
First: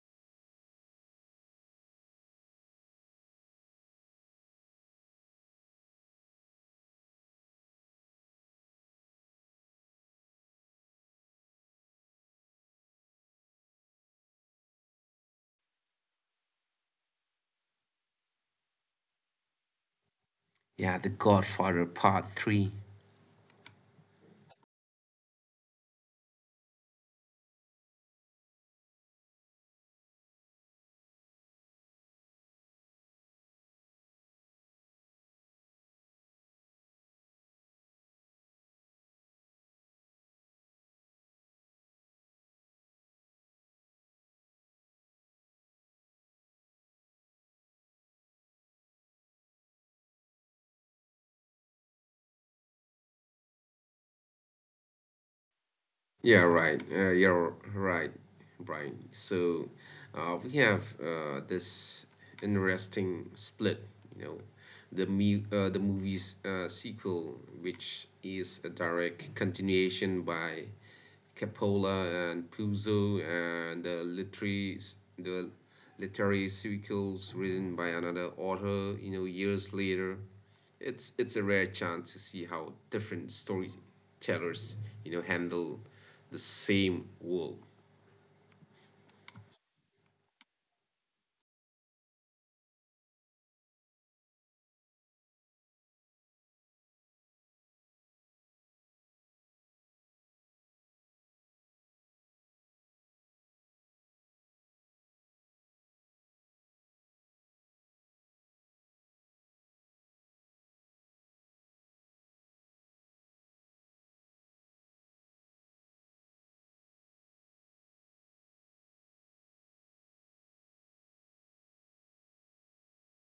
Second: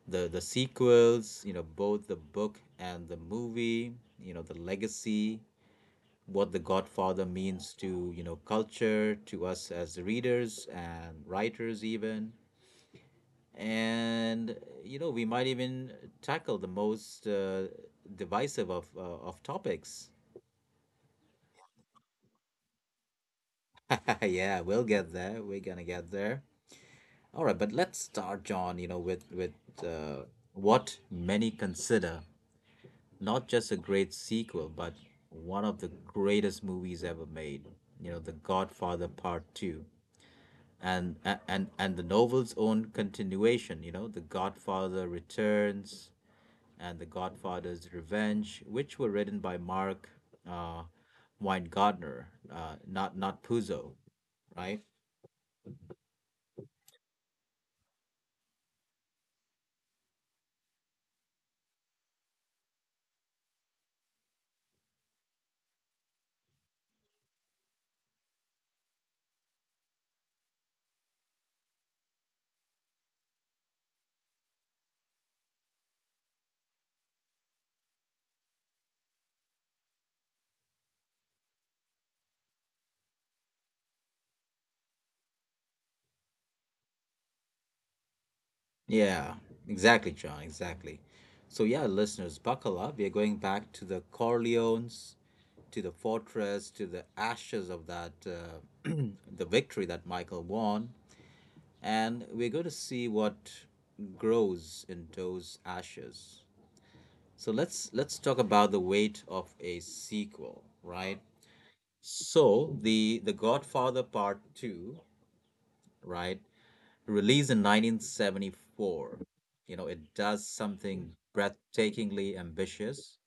B: the sequels. You know, both the book and the movie. You know, the legacy. What the Godfather means to, you know, culture, to us as readers and writers, even. And you know, we might even tackle the most divisive of topics.
A: Yeah, The Godfather Part 3.
B: Yeah, we'll get there, we're gonna get there. All right, but let's start, John, you know, with uh, what many consider not just a great sequel, but one of the greatest movies ever made, you know, The Godfather Part 2, and a- and and the novel's own continuation, you know, The Godfather Returns and The Godfather's Revenge, which were written by Mark uh, Weingartner, not Puzo, right?
A: Yeah, right. You're right, Brian. So we have this interesting split, you know, the movie's sequel, which is a direct continuation by Coppola and Puzo, and the literary sequels written by another author, years later. It's a rare chance to see how different stories tellers, handle the same wool.
B: Yeah, exactly, John, exactly. So yeah, listeners, buckle up. We are going back to the Corleones, to the fortress, to the ashes of that, the victory that Michael won, and we're going to see what grows in those ashes. So let's talk about the weight of a sequel, right? So the Godfather Part Two, right, released in 1974, you know, it does something breathtakingly ambitious.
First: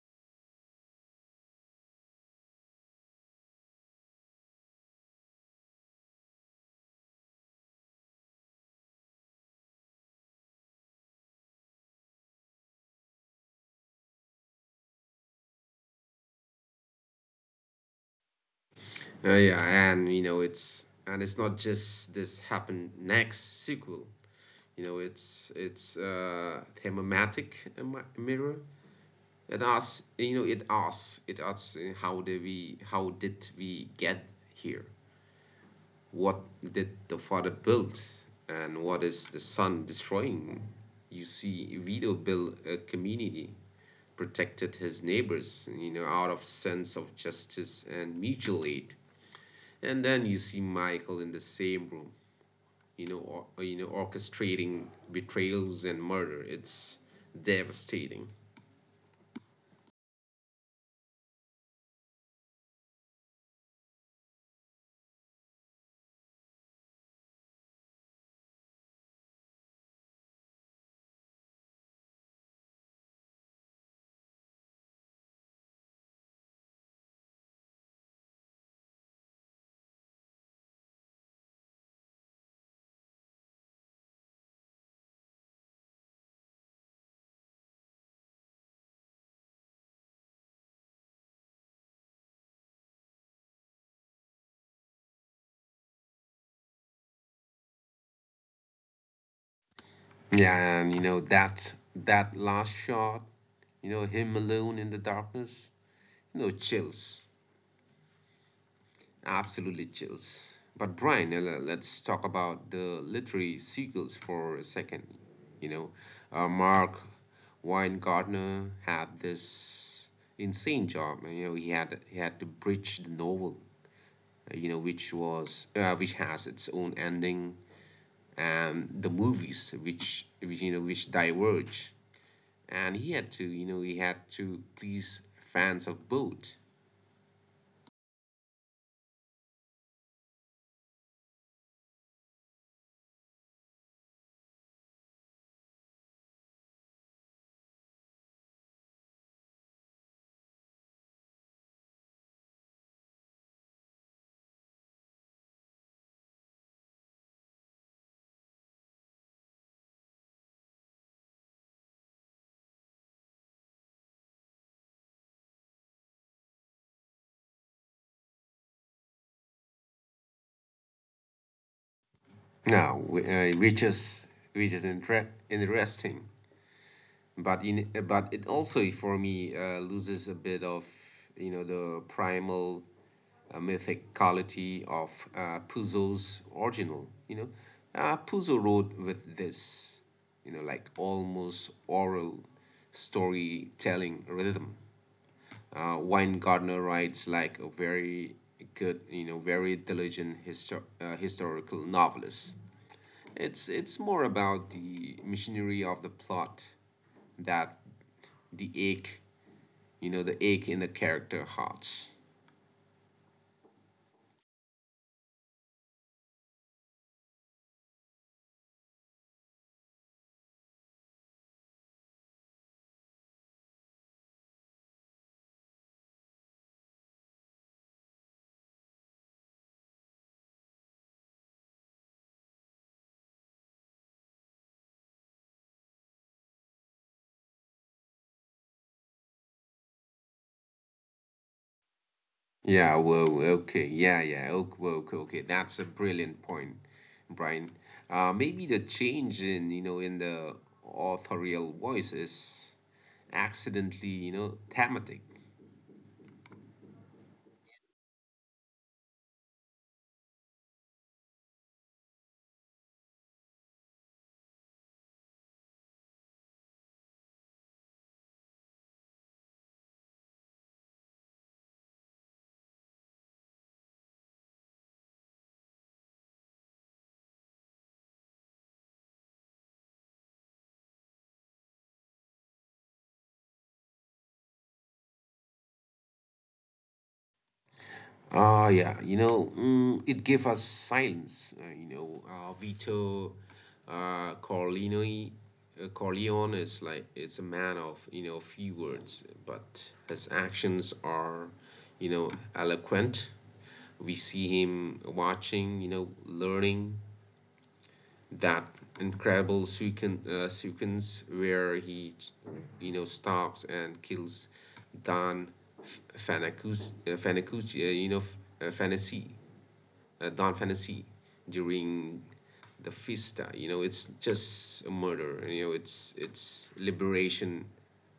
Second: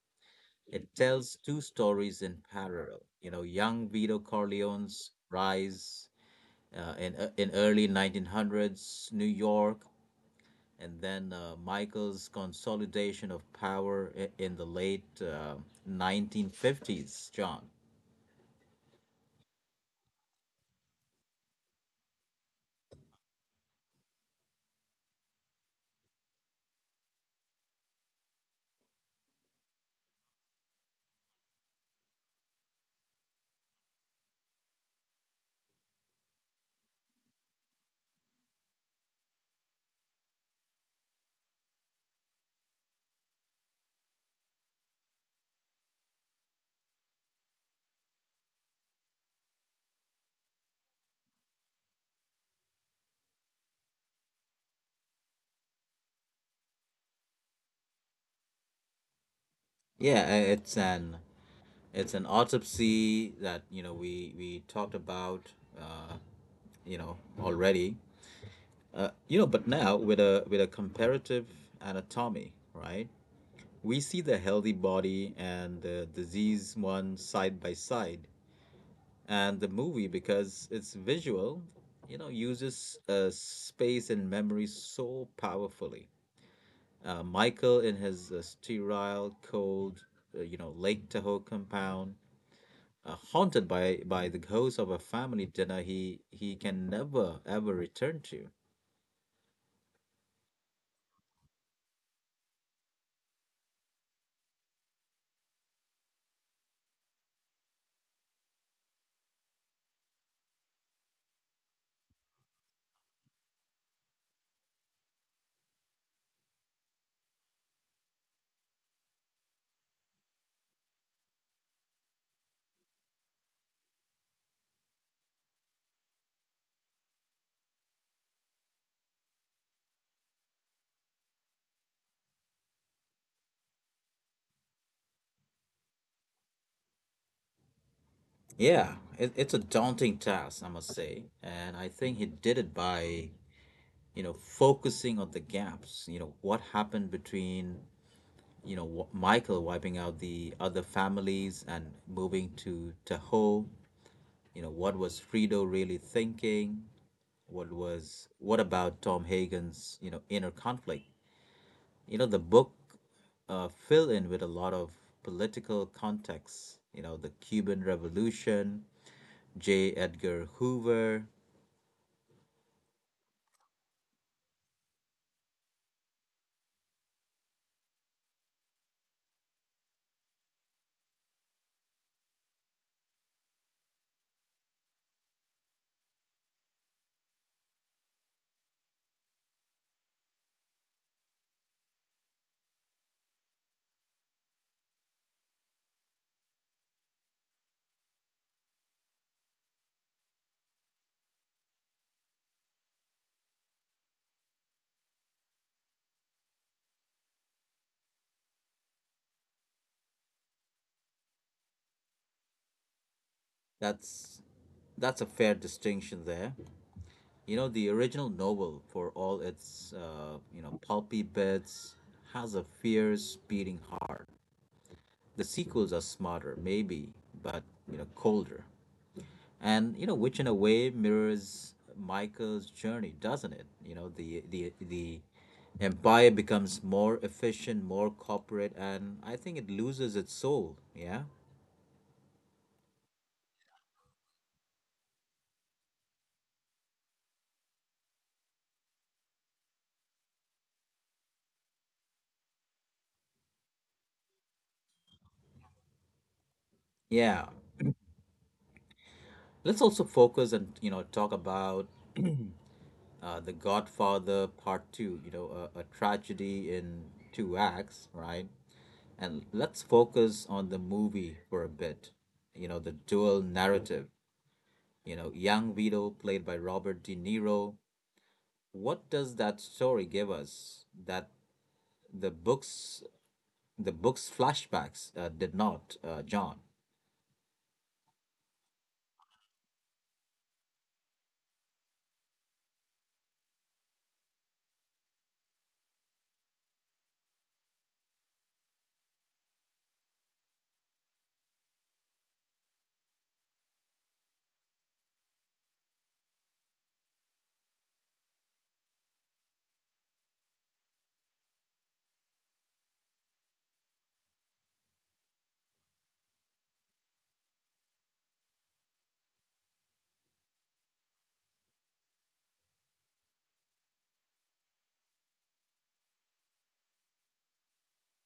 B: It tells two stories in parallel. You know, young Vito Corleone's rise in early 1900s New York, and then Michael's consolidation of power in the late 1950s. John,
A: Yeah, and it's not just this happened next sequel. It's thematic mirror. It asks, how how did we get here? What did the father build, and what is the son destroying? You see, Vito built a community, protected his neighbors, out of sense of justice and mutual aid. And then you see Michael in the same room, you know, orchestrating betrayals and murder. It's devastating.
B: yeah, it's an it's an autopsy that, you know, we talked about, uh, you know, already, you know. But now with a comparative anatomy, right? We see the healthy body and the disease one side by side, and the movie, because it's visual, you know, uses space and memory so powerfully. Michael in his sterile, cold, you know, Lake Tahoe compound, haunted by the ghost of a family dinner he can never ever return to.
A: Yeah, and you know that that last shot, him alone in the darkness, chills. Absolutely chills. But Brian, let's talk about the literary sequels for a second. You know, Mark Weingartner had this insane job. He had to bridge the novel, which has its own ending, and the movies, which, which diverge. And he had to please fans of both.
B: Yeah, it's a daunting task, I must say, and I think he did it by, you know, focusing on the gaps. You know, what happened between, you know, Michael wiping out the other families and moving to Tahoe. You know, what was Frito really thinking? What about Tom Hagen's, you know, inner conflict? You know, the book fill in with a lot of political context, you know, the Cuban Revolution, J. Edgar Hoover.
A: Now, which is interesting, but in but it also, for me, loses a bit of, the primal, mythic quality of Puzo's original. Puzo wrote with this, like almost oral storytelling rhythm. Weingartner writes like a very good, very diligent historical novelist. It's more about the machinery of the plot that the ache, the ache in the character hearts.
B: That's that's a fair distinction there. You know, the original novel, for all its you know, pulpy bits, has a fierce beating heart. The sequels are smarter, maybe, but, you know, colder. And, you know, which in a way mirrors Michael's journey, doesn't it? You know, the empire becomes more efficient, more corporate, and I think it loses its soul. Yeah.
A: Yeah, whoa, okay, yeah, yeah, okay, whoa, okay, okay. That's a brilliant point, Brian. Maybe the change in the authorial voice is accidentally, thematic.
B: Yeah, let's also focus and, you know, talk about The Godfather Part Two, you know, a tragedy in two acts, right? And let's focus on the movie for a bit. You know, the dual narrative, you know, young Vito played by Robert De Niro. What does that story give us that the books, the books' flashbacks did not, John?
A: Yeah, it gave us silence. You know, Vito uh, Corleone, Corleone is it's a man of, few words, but his actions are, you know, eloquent. We see him watching, learning, that incredible sequence where he, stalks and kills Don you know, F- Fantasy Don Fantasy during the Fiesta. It's just a murder. It's liberation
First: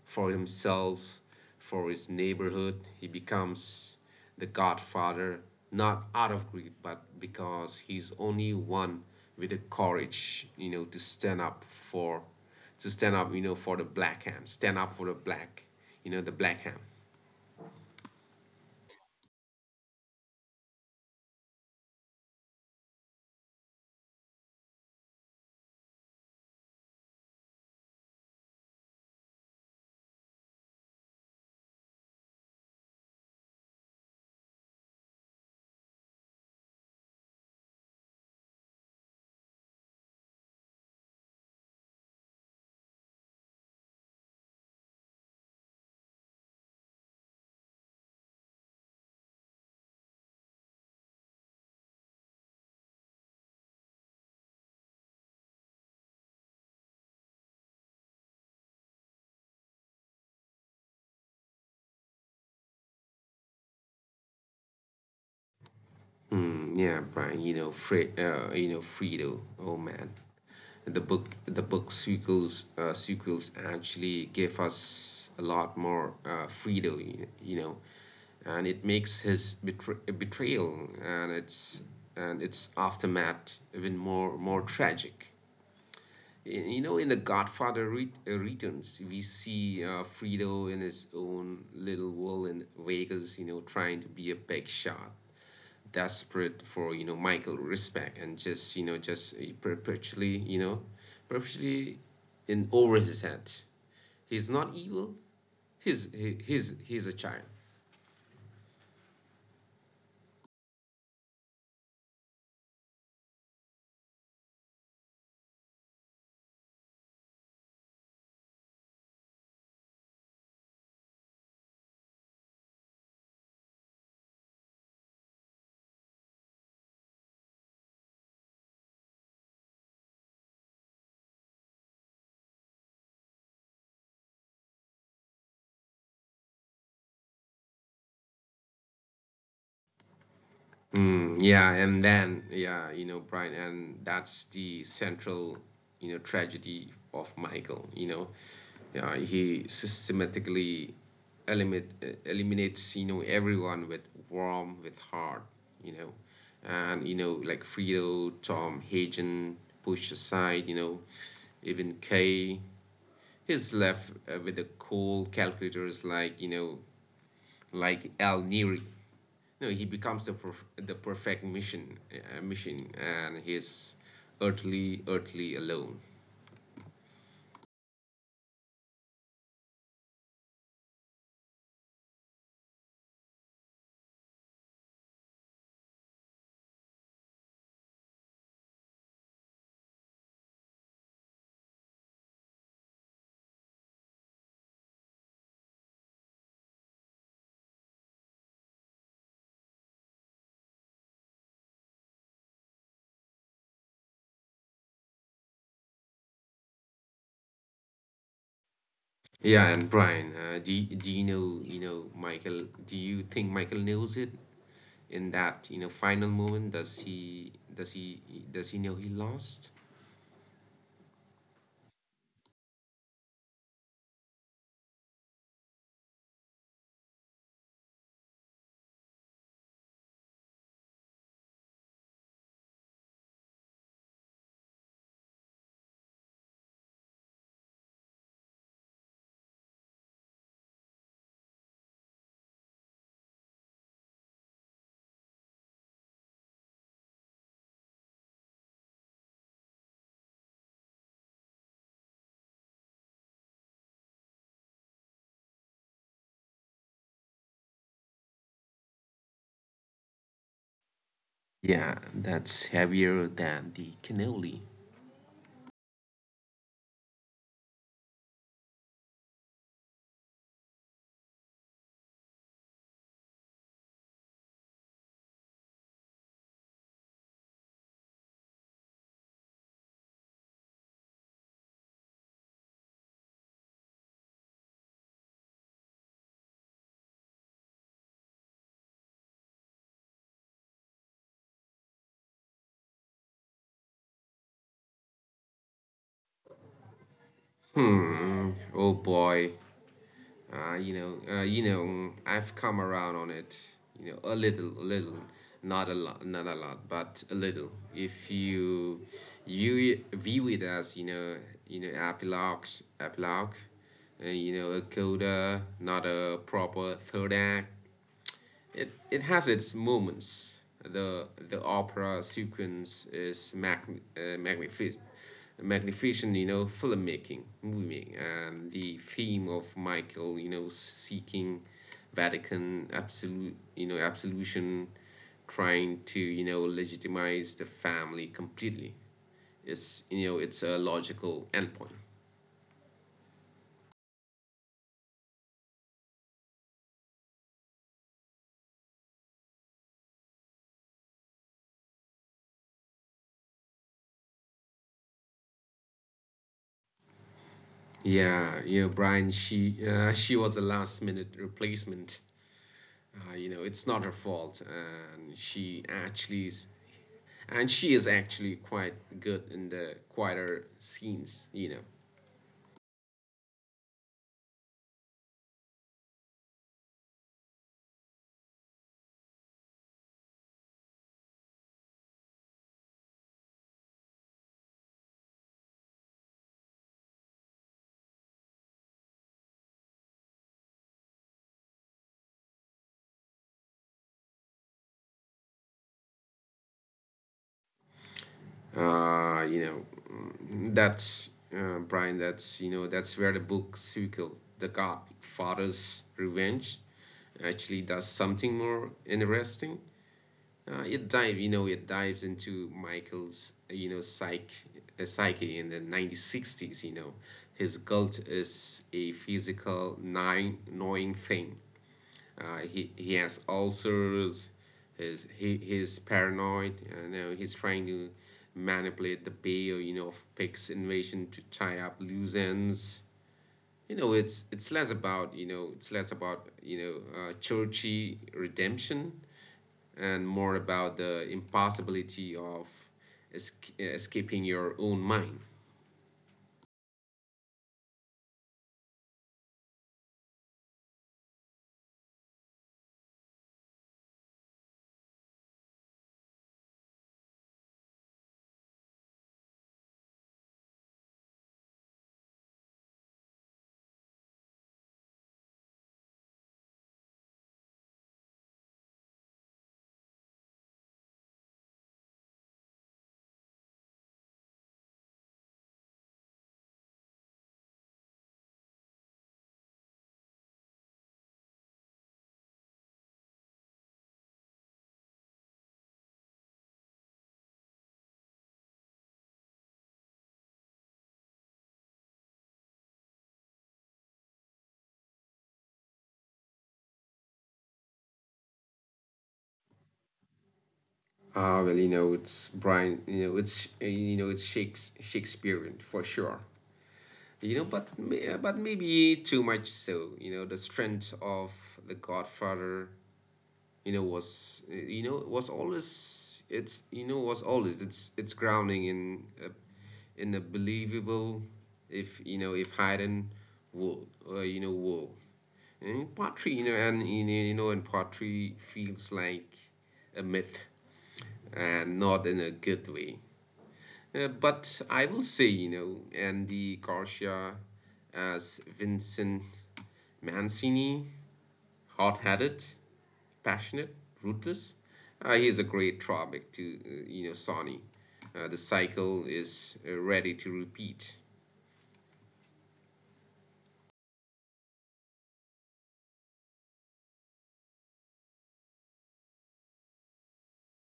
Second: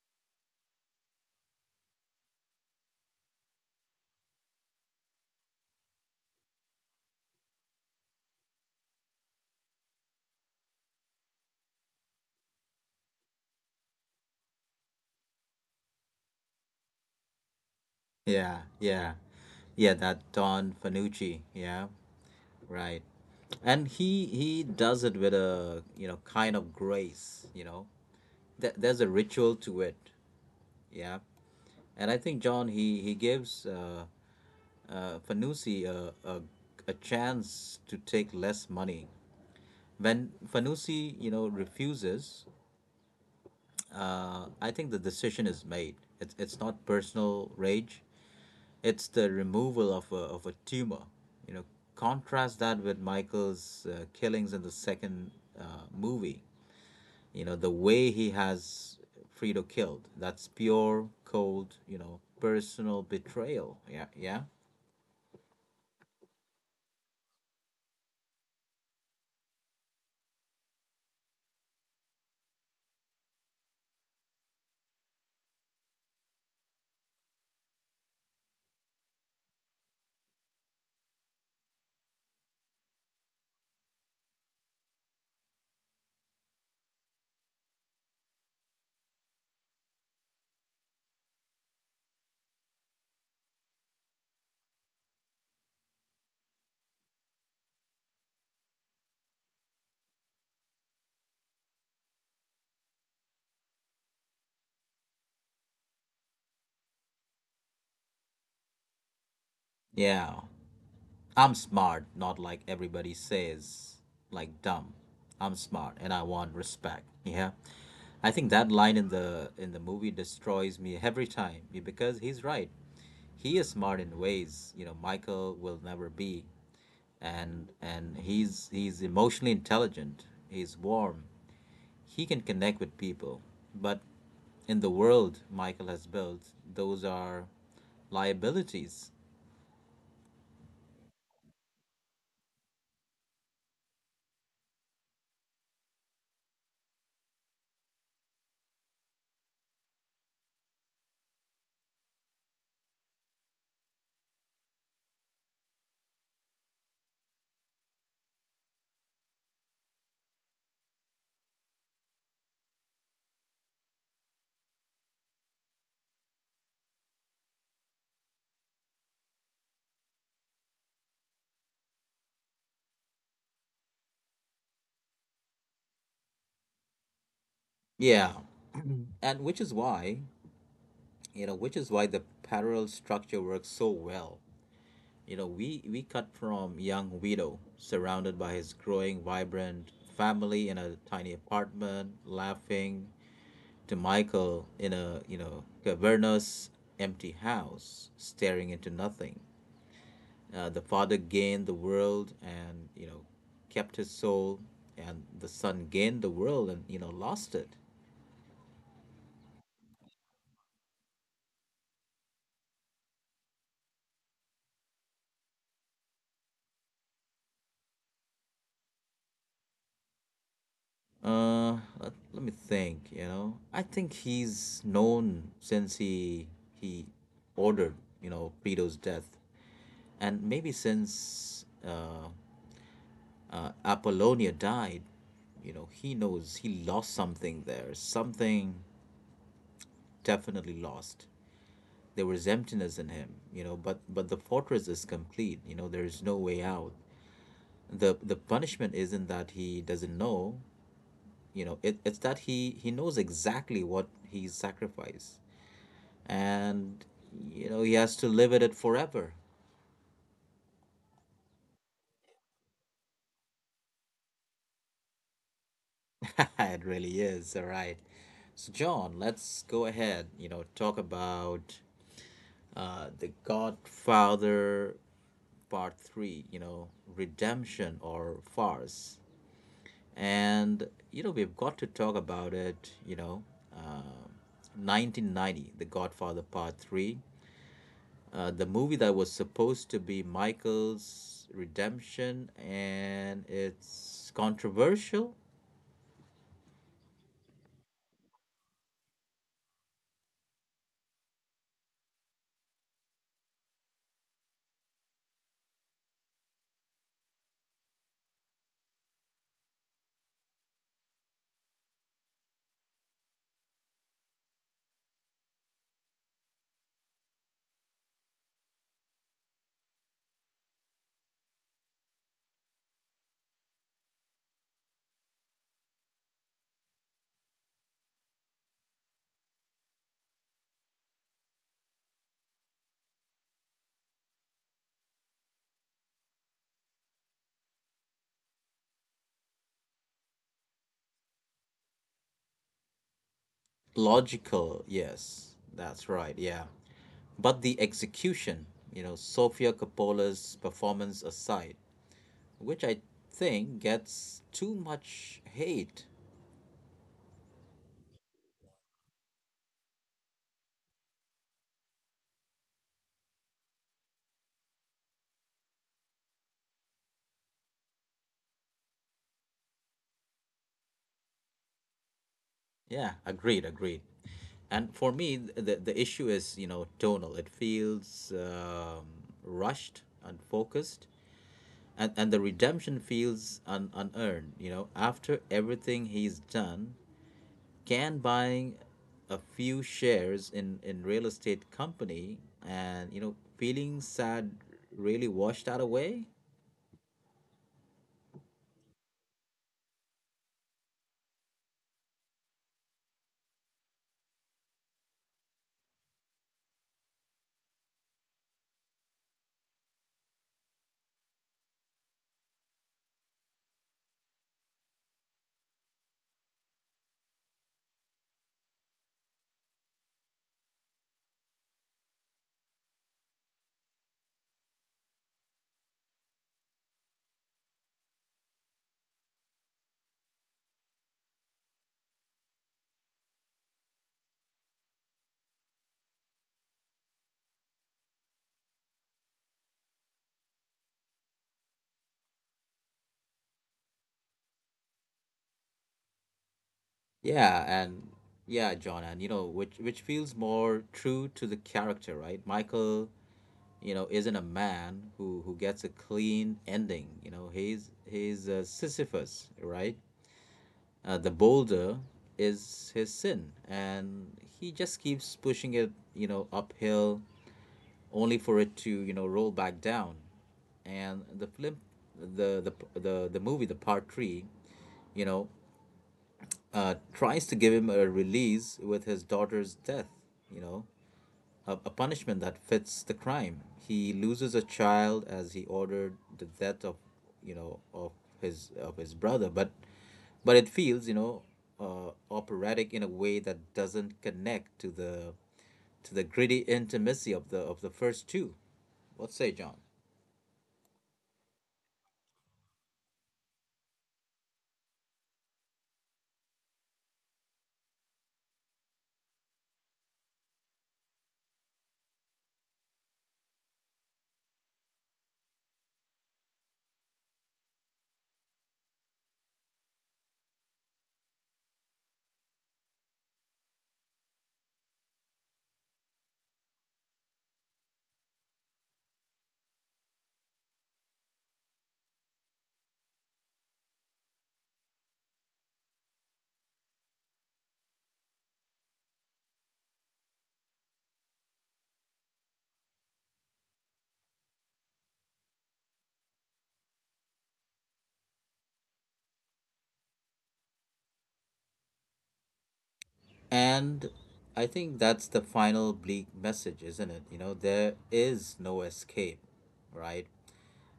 A: for himself, for his neighborhood. He becomes the Godfather, not out of greed, but because he's only one with the courage, to stand up for, to stand up, for the black hand, stand up for the black, the black hand.
B: Yeah, yeah, yeah, that Don Fanucci, yeah, right. And he does it with a, you know, kind of grace, you know. There's a ritual to it. Yeah. And I think, John, he gives Fanucci a chance to take less money. When Fanucci, you know, refuses, I think the decision is made. It's not personal rage. It's the removal of a tumor. You know, contrast that with Michael's killings in the second movie. You know, the way he has Fredo killed. That's pure, cold. You know, personal betrayal. Yeah, yeah,
A: Yeah, Brian, Fredo. Oh man, the book sequels sequels actually give us a lot more, Fredo, and it makes his betrayal and its aftermath even more tragic. You know, in The Godfather Returns, we see, Fredo in his own little world in Vegas, trying to be a big shot, desperate for, Michael respect, and just, perpetually, perpetually in over his head. He's not evil. He's he, he's a child.
B: yeah. I'm smart, not like everybody says, like dumb. I'm smart and I want respect. Yeah. I think that line in the movie destroys me every time, because he's right. He is smart in ways, you know, Michael will never be. And he's emotionally intelligent. He's warm. He can connect with people. But in the world Michael has built, those are liabilities.
A: Yeah, and then yeah, Brian, and that's the central, tragedy of Michael. Yeah, he systematically eliminates, everyone with warm, with heart. You know, and you know Like Frito, Tom, Hagen, pushed aside. Even Kay, he's left, with the cold calculators, like, like Al Neri. No, he becomes the perfect mission, and he's utterly alone.
B: Yeah. And which is why, the parallel structure works so well. You know, we cut from young Vito, surrounded by his growing vibrant family in a tiny apartment, laughing, to Michael in a, you know, cavernous empty house, staring into nothing. The father gained the world and, you know, kept his soul, and the son gained the world and, you know, lost it.
A: Yeah, and Brian, do you know Michael? Do you think Michael knows it in that, final moment? Does he know he lost?
B: Uh, Let me think, you know. I think he's known since he ordered, you know, Peto's death. And maybe since Apollonia died, you know, he knows he lost something there. Something definitely lost. There was emptiness in him, you know, but the fortress is complete, you know, there is no way out. The punishment isn't that he doesn't know, you know, it's that he knows exactly what he's sacrificed, and, you know, he has to live with it forever.
A: Yeah, that's heavier than the cannoli.
B: It really is. All right, so, John, let's go ahead, you know, talk about The Godfather Part Three, you know, redemption or farce. And, you know, we've got to talk about it. You know, um 1990, The Godfather Part Three, the movie that was supposed to be Michael's redemption, and it's controversial.
A: Hmm. Oh boy. I've come around on it. A little, a little, not a lot, not a lot, but a little. If you view it as, epilogue, epilogue, a coda, not a proper third act. It has its moments. The opera sequence is uh, magnific- magnificent, filmmaking, movie making, and the theme of Michael, seeking Vatican absolution, trying to, legitimize the family completely. It's you know it's a logical endpoint.
B: Logical, yes, that's right, yeah. But the execution, you know, Sofia Coppola's performance aside, which I think gets too much hate.
A: Yeah, Brian. She was a last minute replacement, it's not her fault, and she is actually quite good in the quieter scenes.
B: Yeah, agreed, agreed. And for me, the issue is, you know, tonal. It feels rushed, unfocused, and the redemption feels unearned, you know, after everything he's done. Can buying a few shares in real estate company and, you know, feeling sad really washed that away?
A: You know mm, that's Brian, that's you know that's where the book sequel, The Godfather's Revenge, actually does something more interesting. It dives into Michael's, psyche in the 1960s. His cult is a physical, gnawing, gnawing thing. He has ulcers. His he he's paranoid. He's trying to manipulate the bail, of Pig's invasion to tie up loose ends. It's less about, churchy redemption, and more about the impossibility of escaping your own mind.
B: Yeah, and yeah, John, and, you know, which feels more true to the character, right? Michael, you know, isn't a man who gets a clean ending. You know, he's a Sisyphus, right? The boulder is his sin, and he just keeps pushing it, you know, uphill, only for it to, you know, roll back down. And the film, the the the movie, the Part Three, you know, tries to give him a release with his daughter's death, you know, a punishment that fits the crime. He loses a child as he ordered the death of you know of his brother, but it feels operatic in a way that doesn't connect to the gritty intimacy of the first two. What say, John?
A: Well, you know, it's Brian, Shakespearean for sure. But, but maybe too much so. The strength of The Godfather you know was always it's you know was always it's grounding in a believable if Haydn will and poetry you know and poetry feels like a myth, and not in a good way. But I will say, Andy Garcia as Vincent Mancini: hot-headed, passionate, ruthless. He's a great drawback to, Sony. The cycle is, ready to repeat.
B: And I think that's the final bleak message, isn't it? You know, there is no escape, right?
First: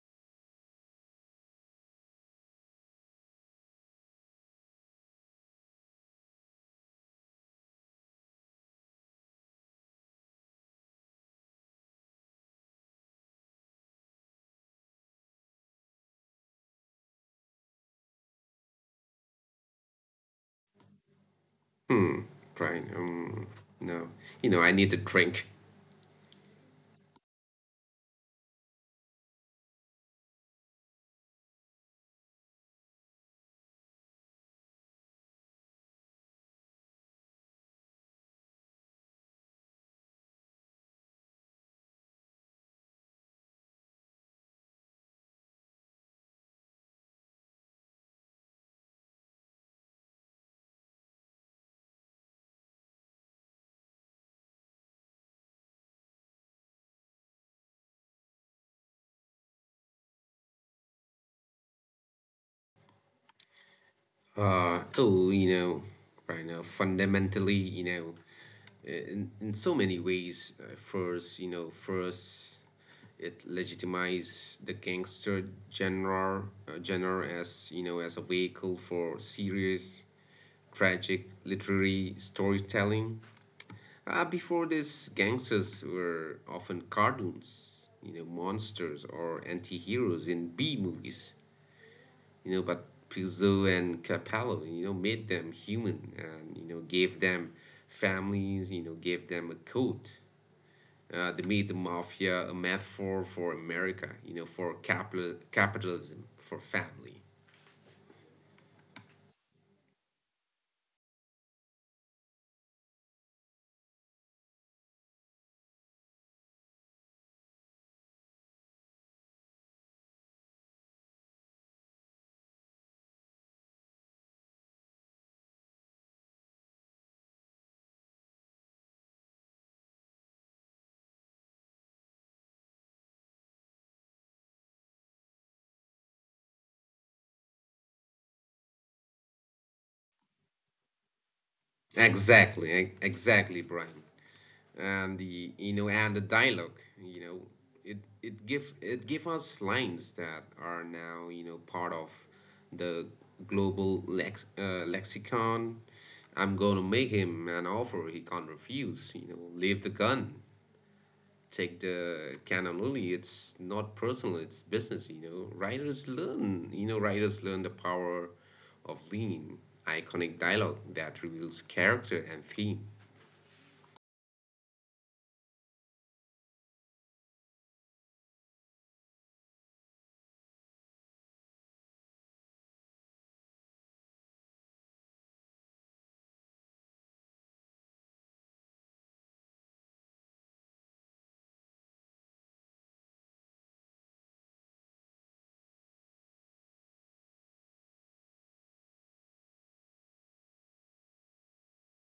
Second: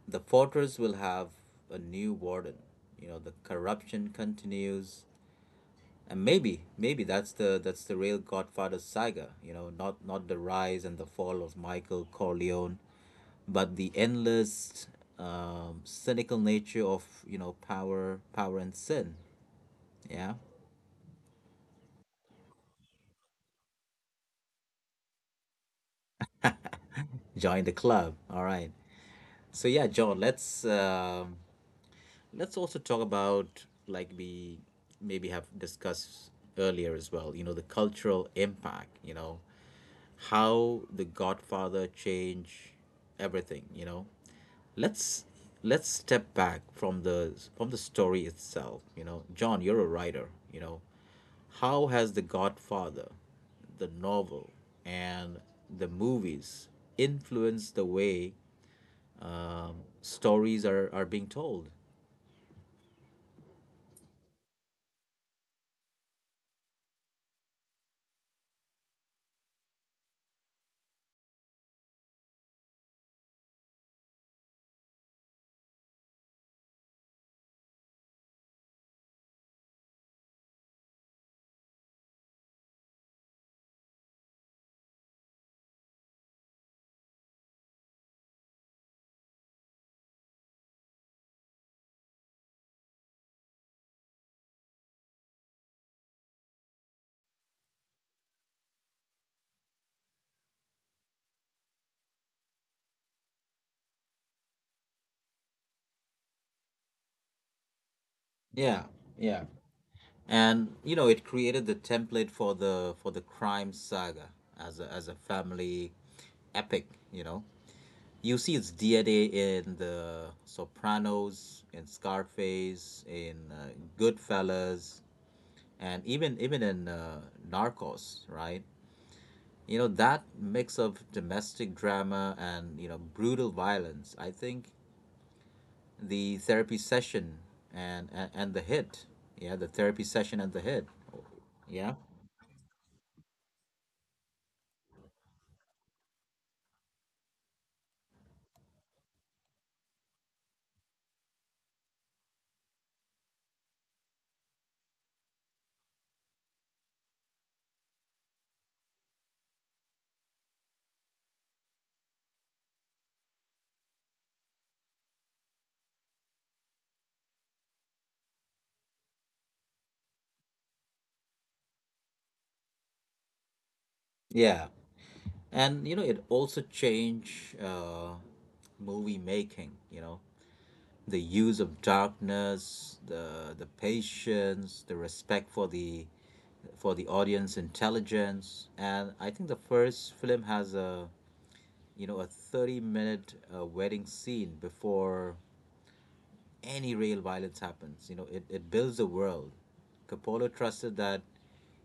B: The fortress will have a new warden. You know, the corruption continues. And maybe that's the real Godfather saga, you know, not the rise and the fall of Michael Corleone, but the endless cynical nature of, you know, power and sin. Yeah.
A: Brian, no, you know I need a drink.
B: Join the club. All right. So yeah, John, let's also talk about, like we maybe have discussed earlier as well, you know, the cultural impact, you know, how The Godfather changed everything, you know. Let's let's step back from the story itself, you know. John, you're a writer, you know. How has The Godfather, the novel and the movies influenced the way stories are being told?
A: Oh, Brian, fundamentally, in so many ways. First, it legitimizes the gangster genre as, as a vehicle for serious, tragic, literary storytelling. Before this, gangsters were often cartoons, monsters or anti-heroes in B movies, but Puzo and Capello, made them human and, gave them families, gave them a code. They made the mafia a metaphor for America, for capitalism, for family.
B: Yeah, yeah. And you know it created the template for the crime saga as a family epic. You know, you see its DNA in the Sopranos, in Scarface, in Goodfellas, and even in Narcos, right? You know, that mix of domestic drama and you know brutal violence. I think the therapy session and the hit. Yeah, the therapy session and the hit. Yeah.
A: Exactly, exactly, Brian. And the dialogue, you know, it it give us lines that are now, part of the global lexicon. I'm gonna make him an offer he can't refuse. Leave the gun, take the canon. Only, it's not personal, it's business. Writers learn the power of lean, iconic dialogue that reveals character and theme.
B: Yeah. And you know it also changed movie making. You know, the use of darkness, the patience, the respect for the audience intelligence. And I think the first film has a you know a 30 minute wedding scene before any real violence happens. You know, it builds a world. Coppola trusted that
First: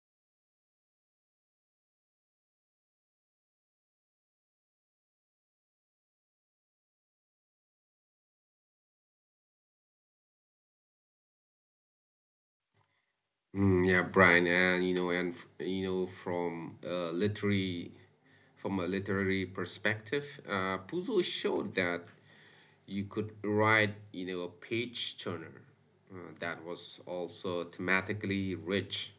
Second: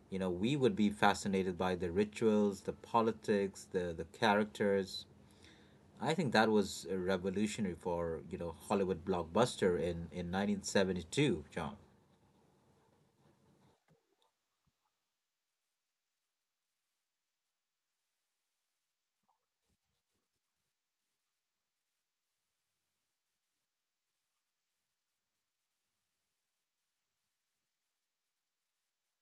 B: you know we would be fascinated by the rituals, the politics, the characters. I think that was revolutionary for you know Hollywood blockbuster in 1972, John.
A: Mm, yeah, Brian, and, from a from a literary perspective, Puzo showed that you could write, a page turner, that was also thematically rich.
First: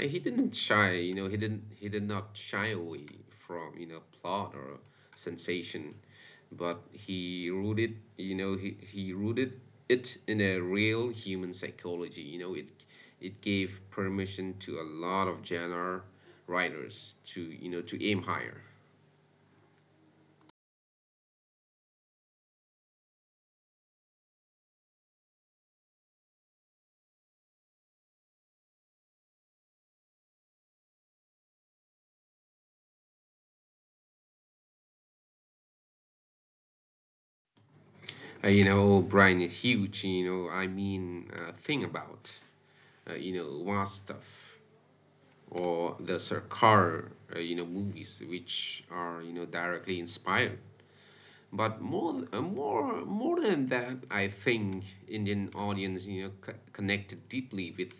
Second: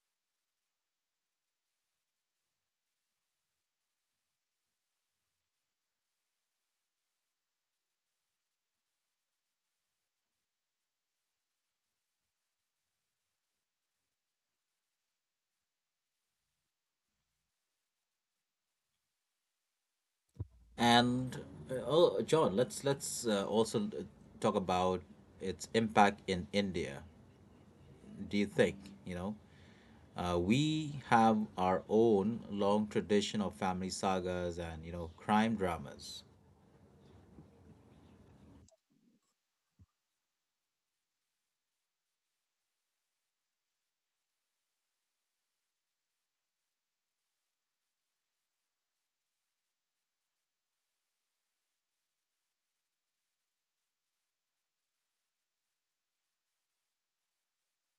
A: He didn't shy, you know, he didn't he did not shy away from, plot or sensation, but he rooted, you know, he rooted it in a real human psychology. It gave permission to a lot of genre writers to, to aim higher.
B: And oh, John, let's also talk about its impact in India. Do you think you know we have our own long tradition of family sagas and you know crime dramas?
A: Brian, huge, I mean, thing about, vast stuff. Or the Sarkar, movies, which are, directly inspired. But more than that, I think Indian audience, connected deeply with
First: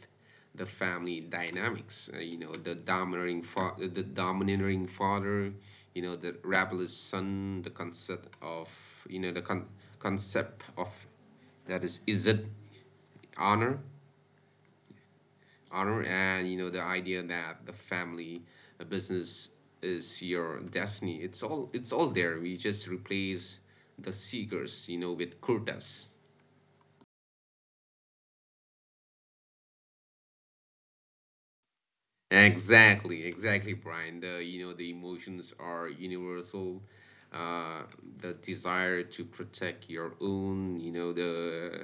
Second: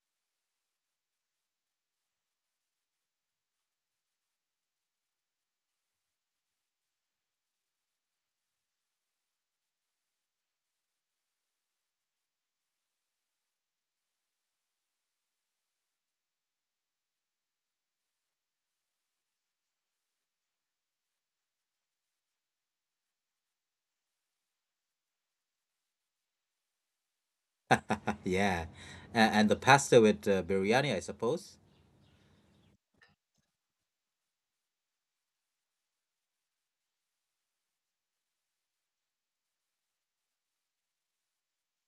A: the family dynamics. The the domineering father, the rebellious son, the concept of, you know, the con- concept of that is it honor, and, the idea that the family, a business, is your destiny. It's all, there. We just replace the seekers, with kurtas.
B: Yeah, and the pasta with biryani, I suppose.
A: Exactly, exactly, Brian. The you know The emotions are universal. uh the desire to protect your own, you know the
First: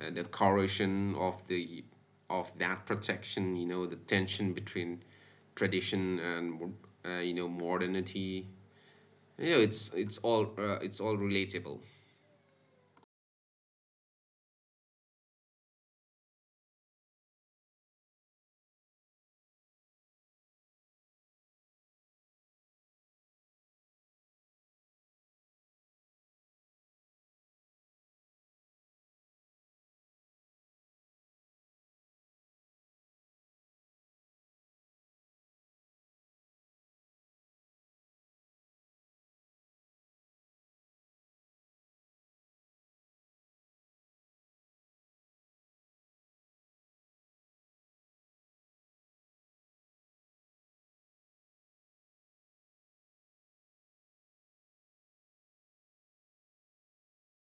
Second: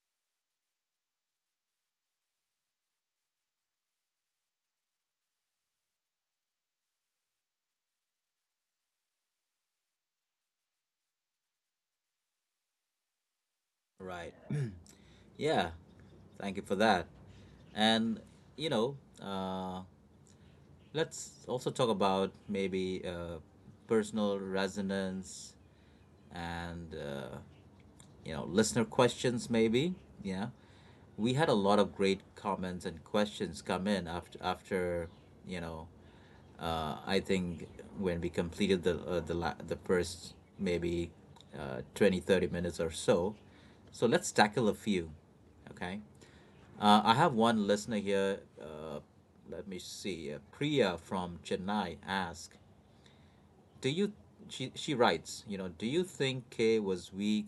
A: uh, the corrosion of the of that protection. The tension between tradition and, modernity. Yeah, it's all relatable.
B: Right. Yeah. Thank you for that. And you know, let's also talk about maybe personal resonance and you know listener questions. Maybe, yeah, we had a lot of great comments and questions come in after you know I think when we completed the first maybe 20 30 minutes or so. So let's tackle a few. Okay, I have one listener here. Let me see. Priya from Chennai asks, do you, she writes, you know, do you think Kay was weak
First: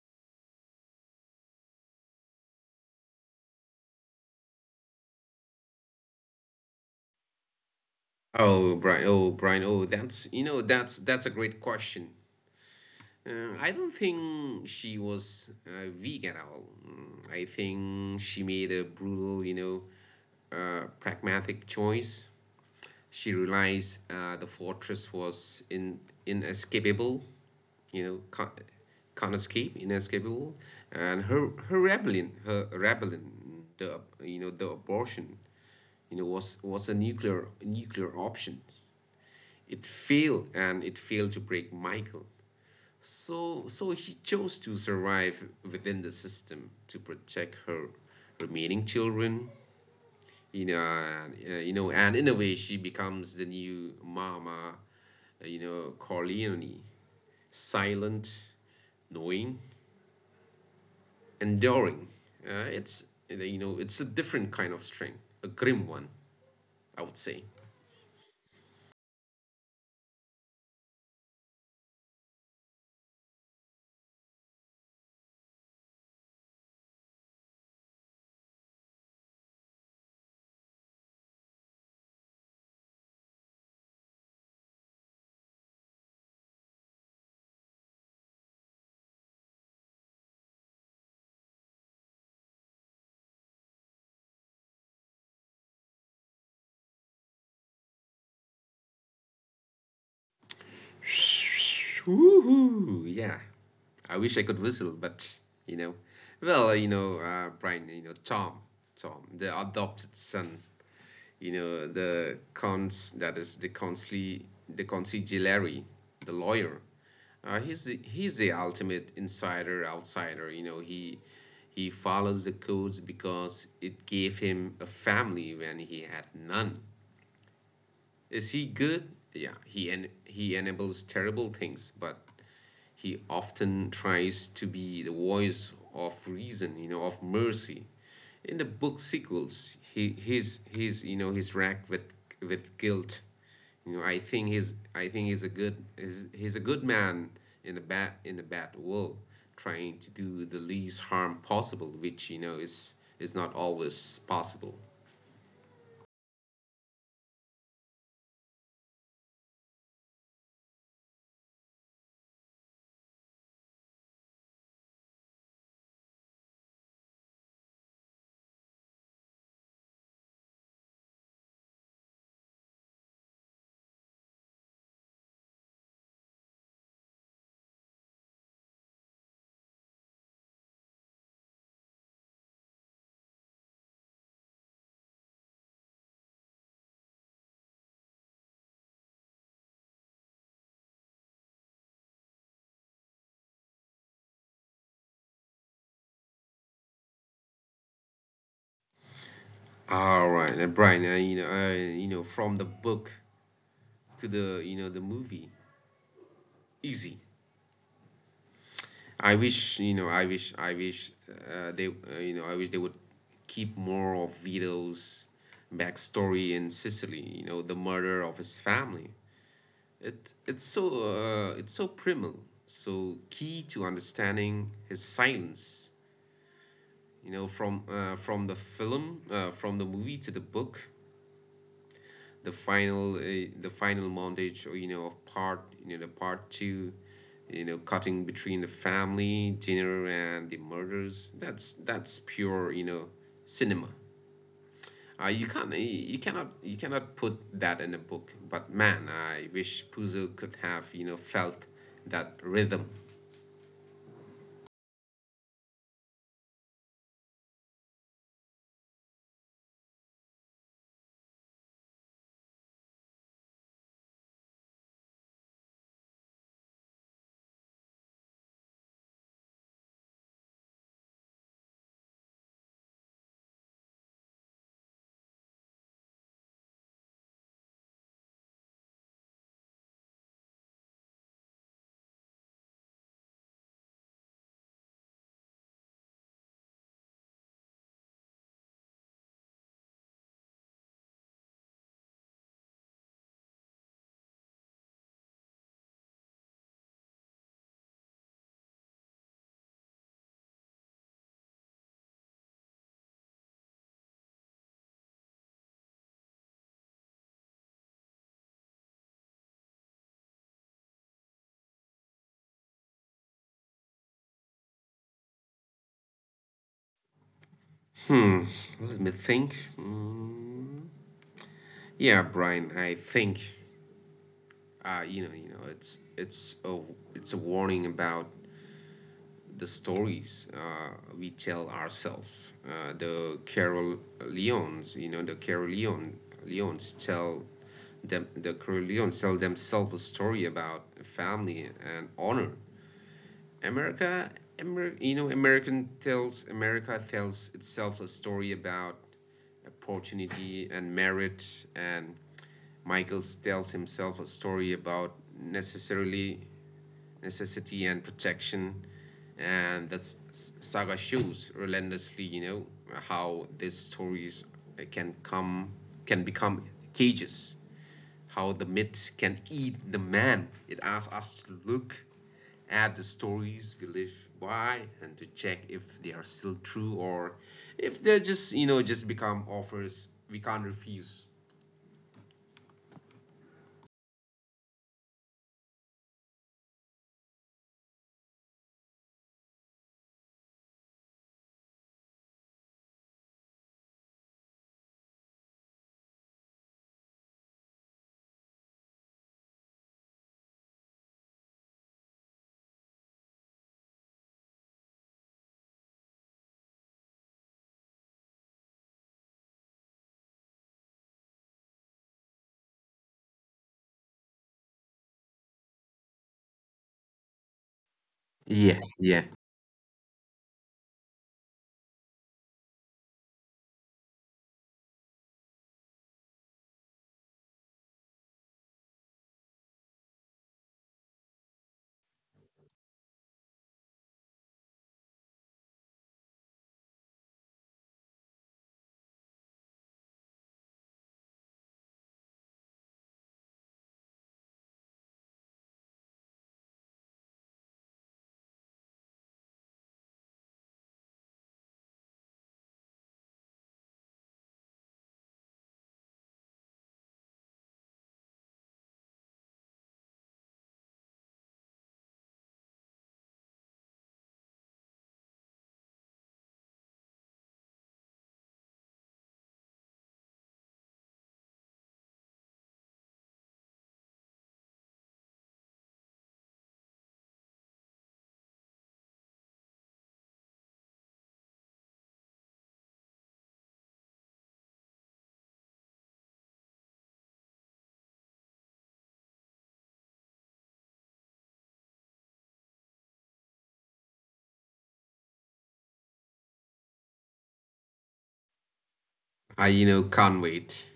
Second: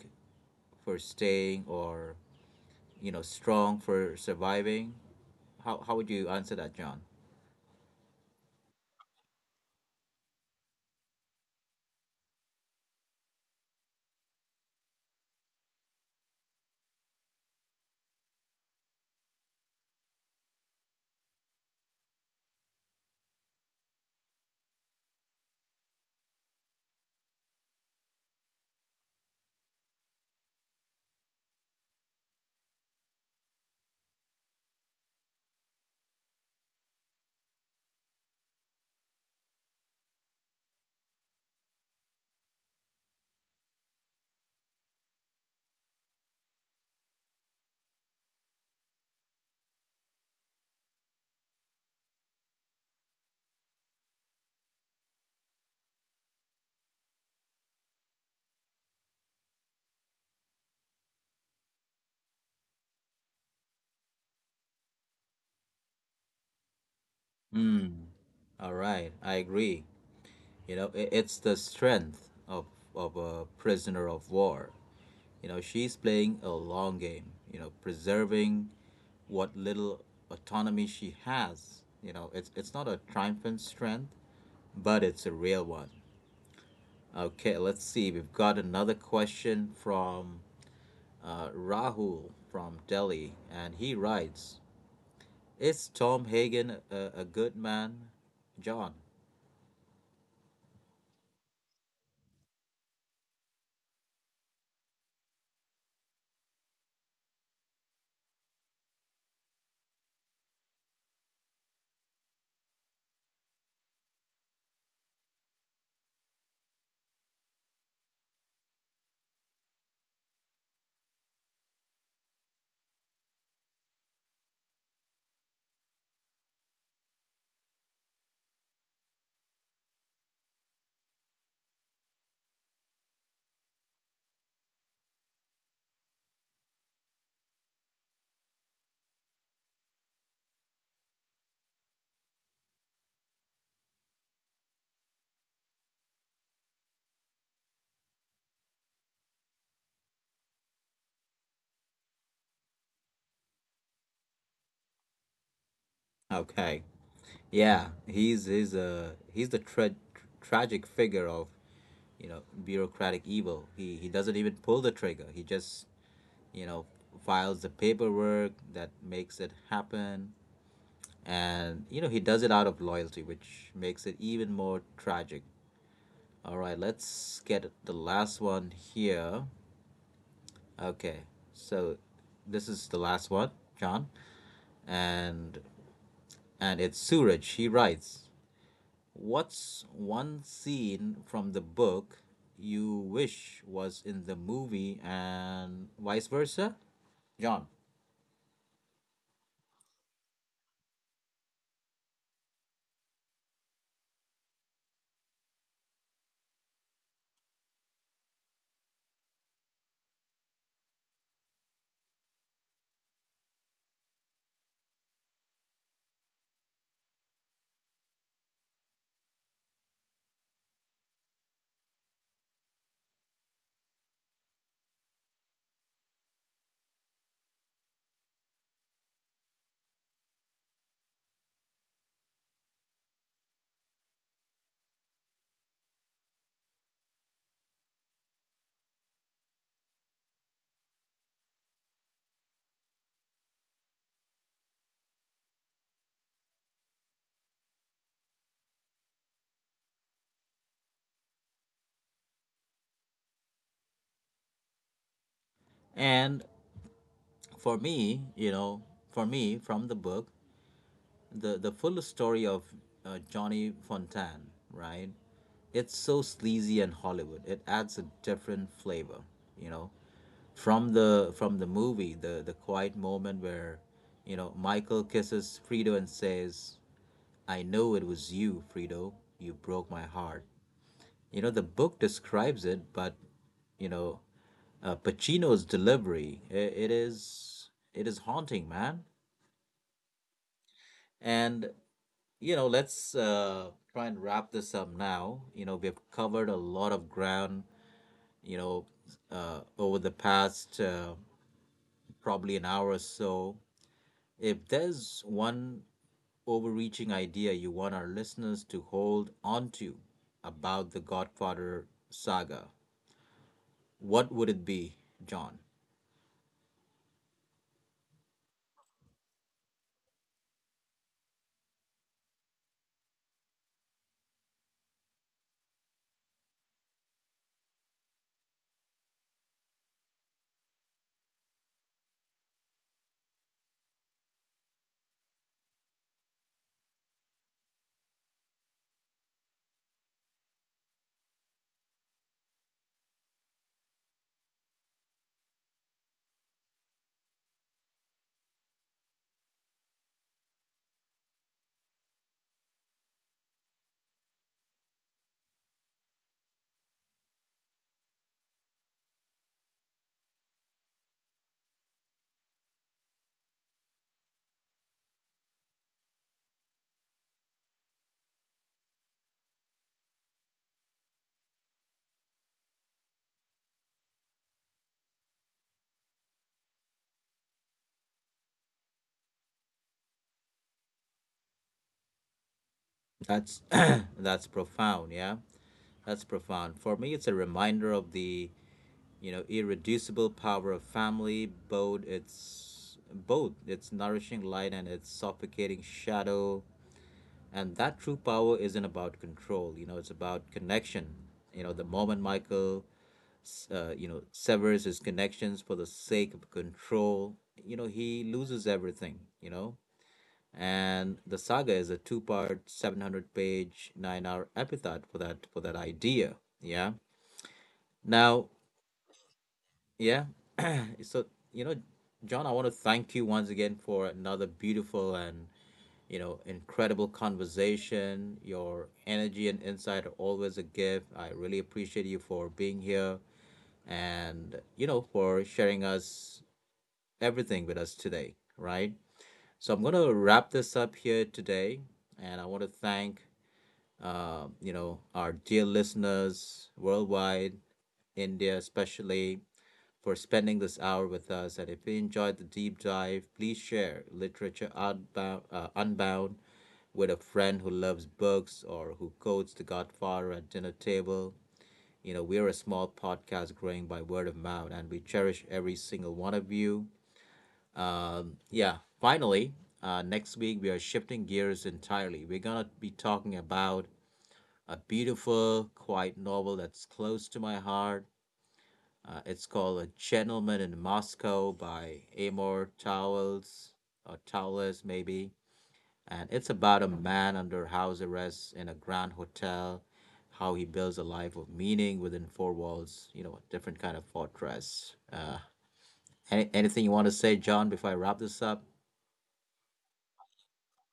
B: for staying or you know strong for surviving? How would you answer that, John?
A: Oh, Brian. Oh, Brian. Oh, that's you know that's a great question. I don't think she was, vegan at all. Mm, I think she made a brutal, pragmatic choice. She realized, the fortress was in inescapable, you know, can't, can't escape, inescapable, and her rebellion, the abortion, was, a nuclear option. It failed, and it failed to break Michael. So he chose to survive within the system, to protect her remaining children. And in a way, she becomes the new Mama, Corleone: silent, knowing, enduring. It's, it's a different kind of strength, a grim one, I would say.
B: Mm. All right, I agree. You know, it's the strength of a prisoner of war. You know, she's playing a long game, you know, preserving what little autonomy she has. You know, it's not a triumphant strength, but it's a real one. Okay, let's see. We've got another question from Rahul from Delhi, and he writes, is Tom Hagen a good man, John?
A: Woohoo! Yeah, I wish I could whistle, but, you know, well, Brian, Tom, the adopted son, the cons that is the consul, the consigliere, the lawyer. He's the ultimate insider outsider. He follows the codes because it gave him a family when he had none. Is he good? Yeah, he enables terrible things, but he often tries to be the voice of reason, of mercy. In the book sequels, he's racked with, guilt. I think he's a he's a good man in the bad world, trying to do the least harm possible, which, is not always possible.
B: Okay. Yeah, he's the tragic figure of, you know, bureaucratic evil. He doesn't even pull the trigger. He just, you know, files the paperwork that makes it happen. And you know, he does it out of loyalty, which makes it even more tragic. All right, let's get the last one here. Okay, so this is the last one, John, and and it's Suraj. He writes, "What's one scene from the book you wish was in the movie, and vice versa?" John.
A: All right, and Brian, from the book to the you know the movie, easy. I wish, they would keep more of Vito's backstory in Sicily, the murder of his family. It's so, it's so primal, so key to understanding his silence. From, from the film from the movie to the book, the final montage, you know of part you know the part two, cutting between the family dinner and the murders. That's pure, cinema. You cannot, put that in a book. But man, I wish Puzo could have, felt that rhythm.
B: And for me, you know, for me from the book, the full story of Johnny Fontaine, right? It's so sleazy and Hollywood. It adds a different flavor, you know, from the movie, the quiet moment where, you know, Michael kisses Frito and says, "I know it was you, Frito. You broke my heart." You know, the book describes it, but you know, Pacino's delivery, I it is haunting, man. And you know, let's try and wrap this up now. You know, we've covered a lot of ground, you know, over the past probably an hour or so. If there's one overreaching idea you want our listeners to hold onto about the Godfather saga, what would it be, John?
A: Hmm, let me think. Hmm. Yeah, Brian, I think, it's a, warning about the stories, we tell ourselves. The Carolions, Leons tell the Carolions tell themselves a story about family and honor. America, America tells itself a story about opportunity and merit. And Michael tells himself a story about, necessarily necessity and protection. And that's saga shows relentlessly, how these stories can come can become cages, how the myth can eat the man. It asks us to look at the stories we live by, and to check if they are still true, or if they're just you know just become offers we can't refuse.
B: That's that's profound, yeah. That's profound. For me, it's a reminder of the, you know, irreducible power of family, both its nourishing light and its suffocating shadow. And that true power isn't about control. You know, it's about connection. You know, the moment Michael you know severs his connections for the sake of control, you know, he loses everything, you know. And the saga is a two part 700 page 9-hour epitaph for that idea. Yeah. Now.
A: Yeah, yeah,
B: Yeah. So you know, John, I want to thank you once again for another beautiful and, you know, incredible conversation. Your energy and insight are always a gift. I really appreciate you for being here and, you know, for sharing us everything with us today, right? So I'm going to wrap this up here today. And I want to thank, you know, our dear listeners worldwide, India especially, for spending this hour with us. And if you enjoyed the deep dive, please share Literature Unbound, Unbound, with a friend who loves books or who quotes The Godfather at dinner table. You know, we're a small podcast growing by word of mouth, and we cherish every single one of you. Yeah, finally, next week we are shifting gears entirely. We're going to be talking about a beautiful, quiet novel that's close to my heart. It's called A Gentleman in Moscow by Amor Towles, or Towles maybe. And it's about a man under house arrest in a grand hotel, how he builds a life of meaning within four walls, you know, a different kind of fortress. Anything you want to say, John, before I wrap this up?
A: I can't wait.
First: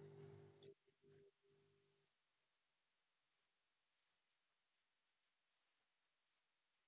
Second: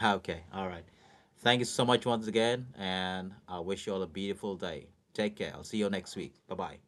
B: Ah, okay, all right. Thank you so much once again, and I wish you all a beautiful day. Take care. I'll see you next week. Bye bye.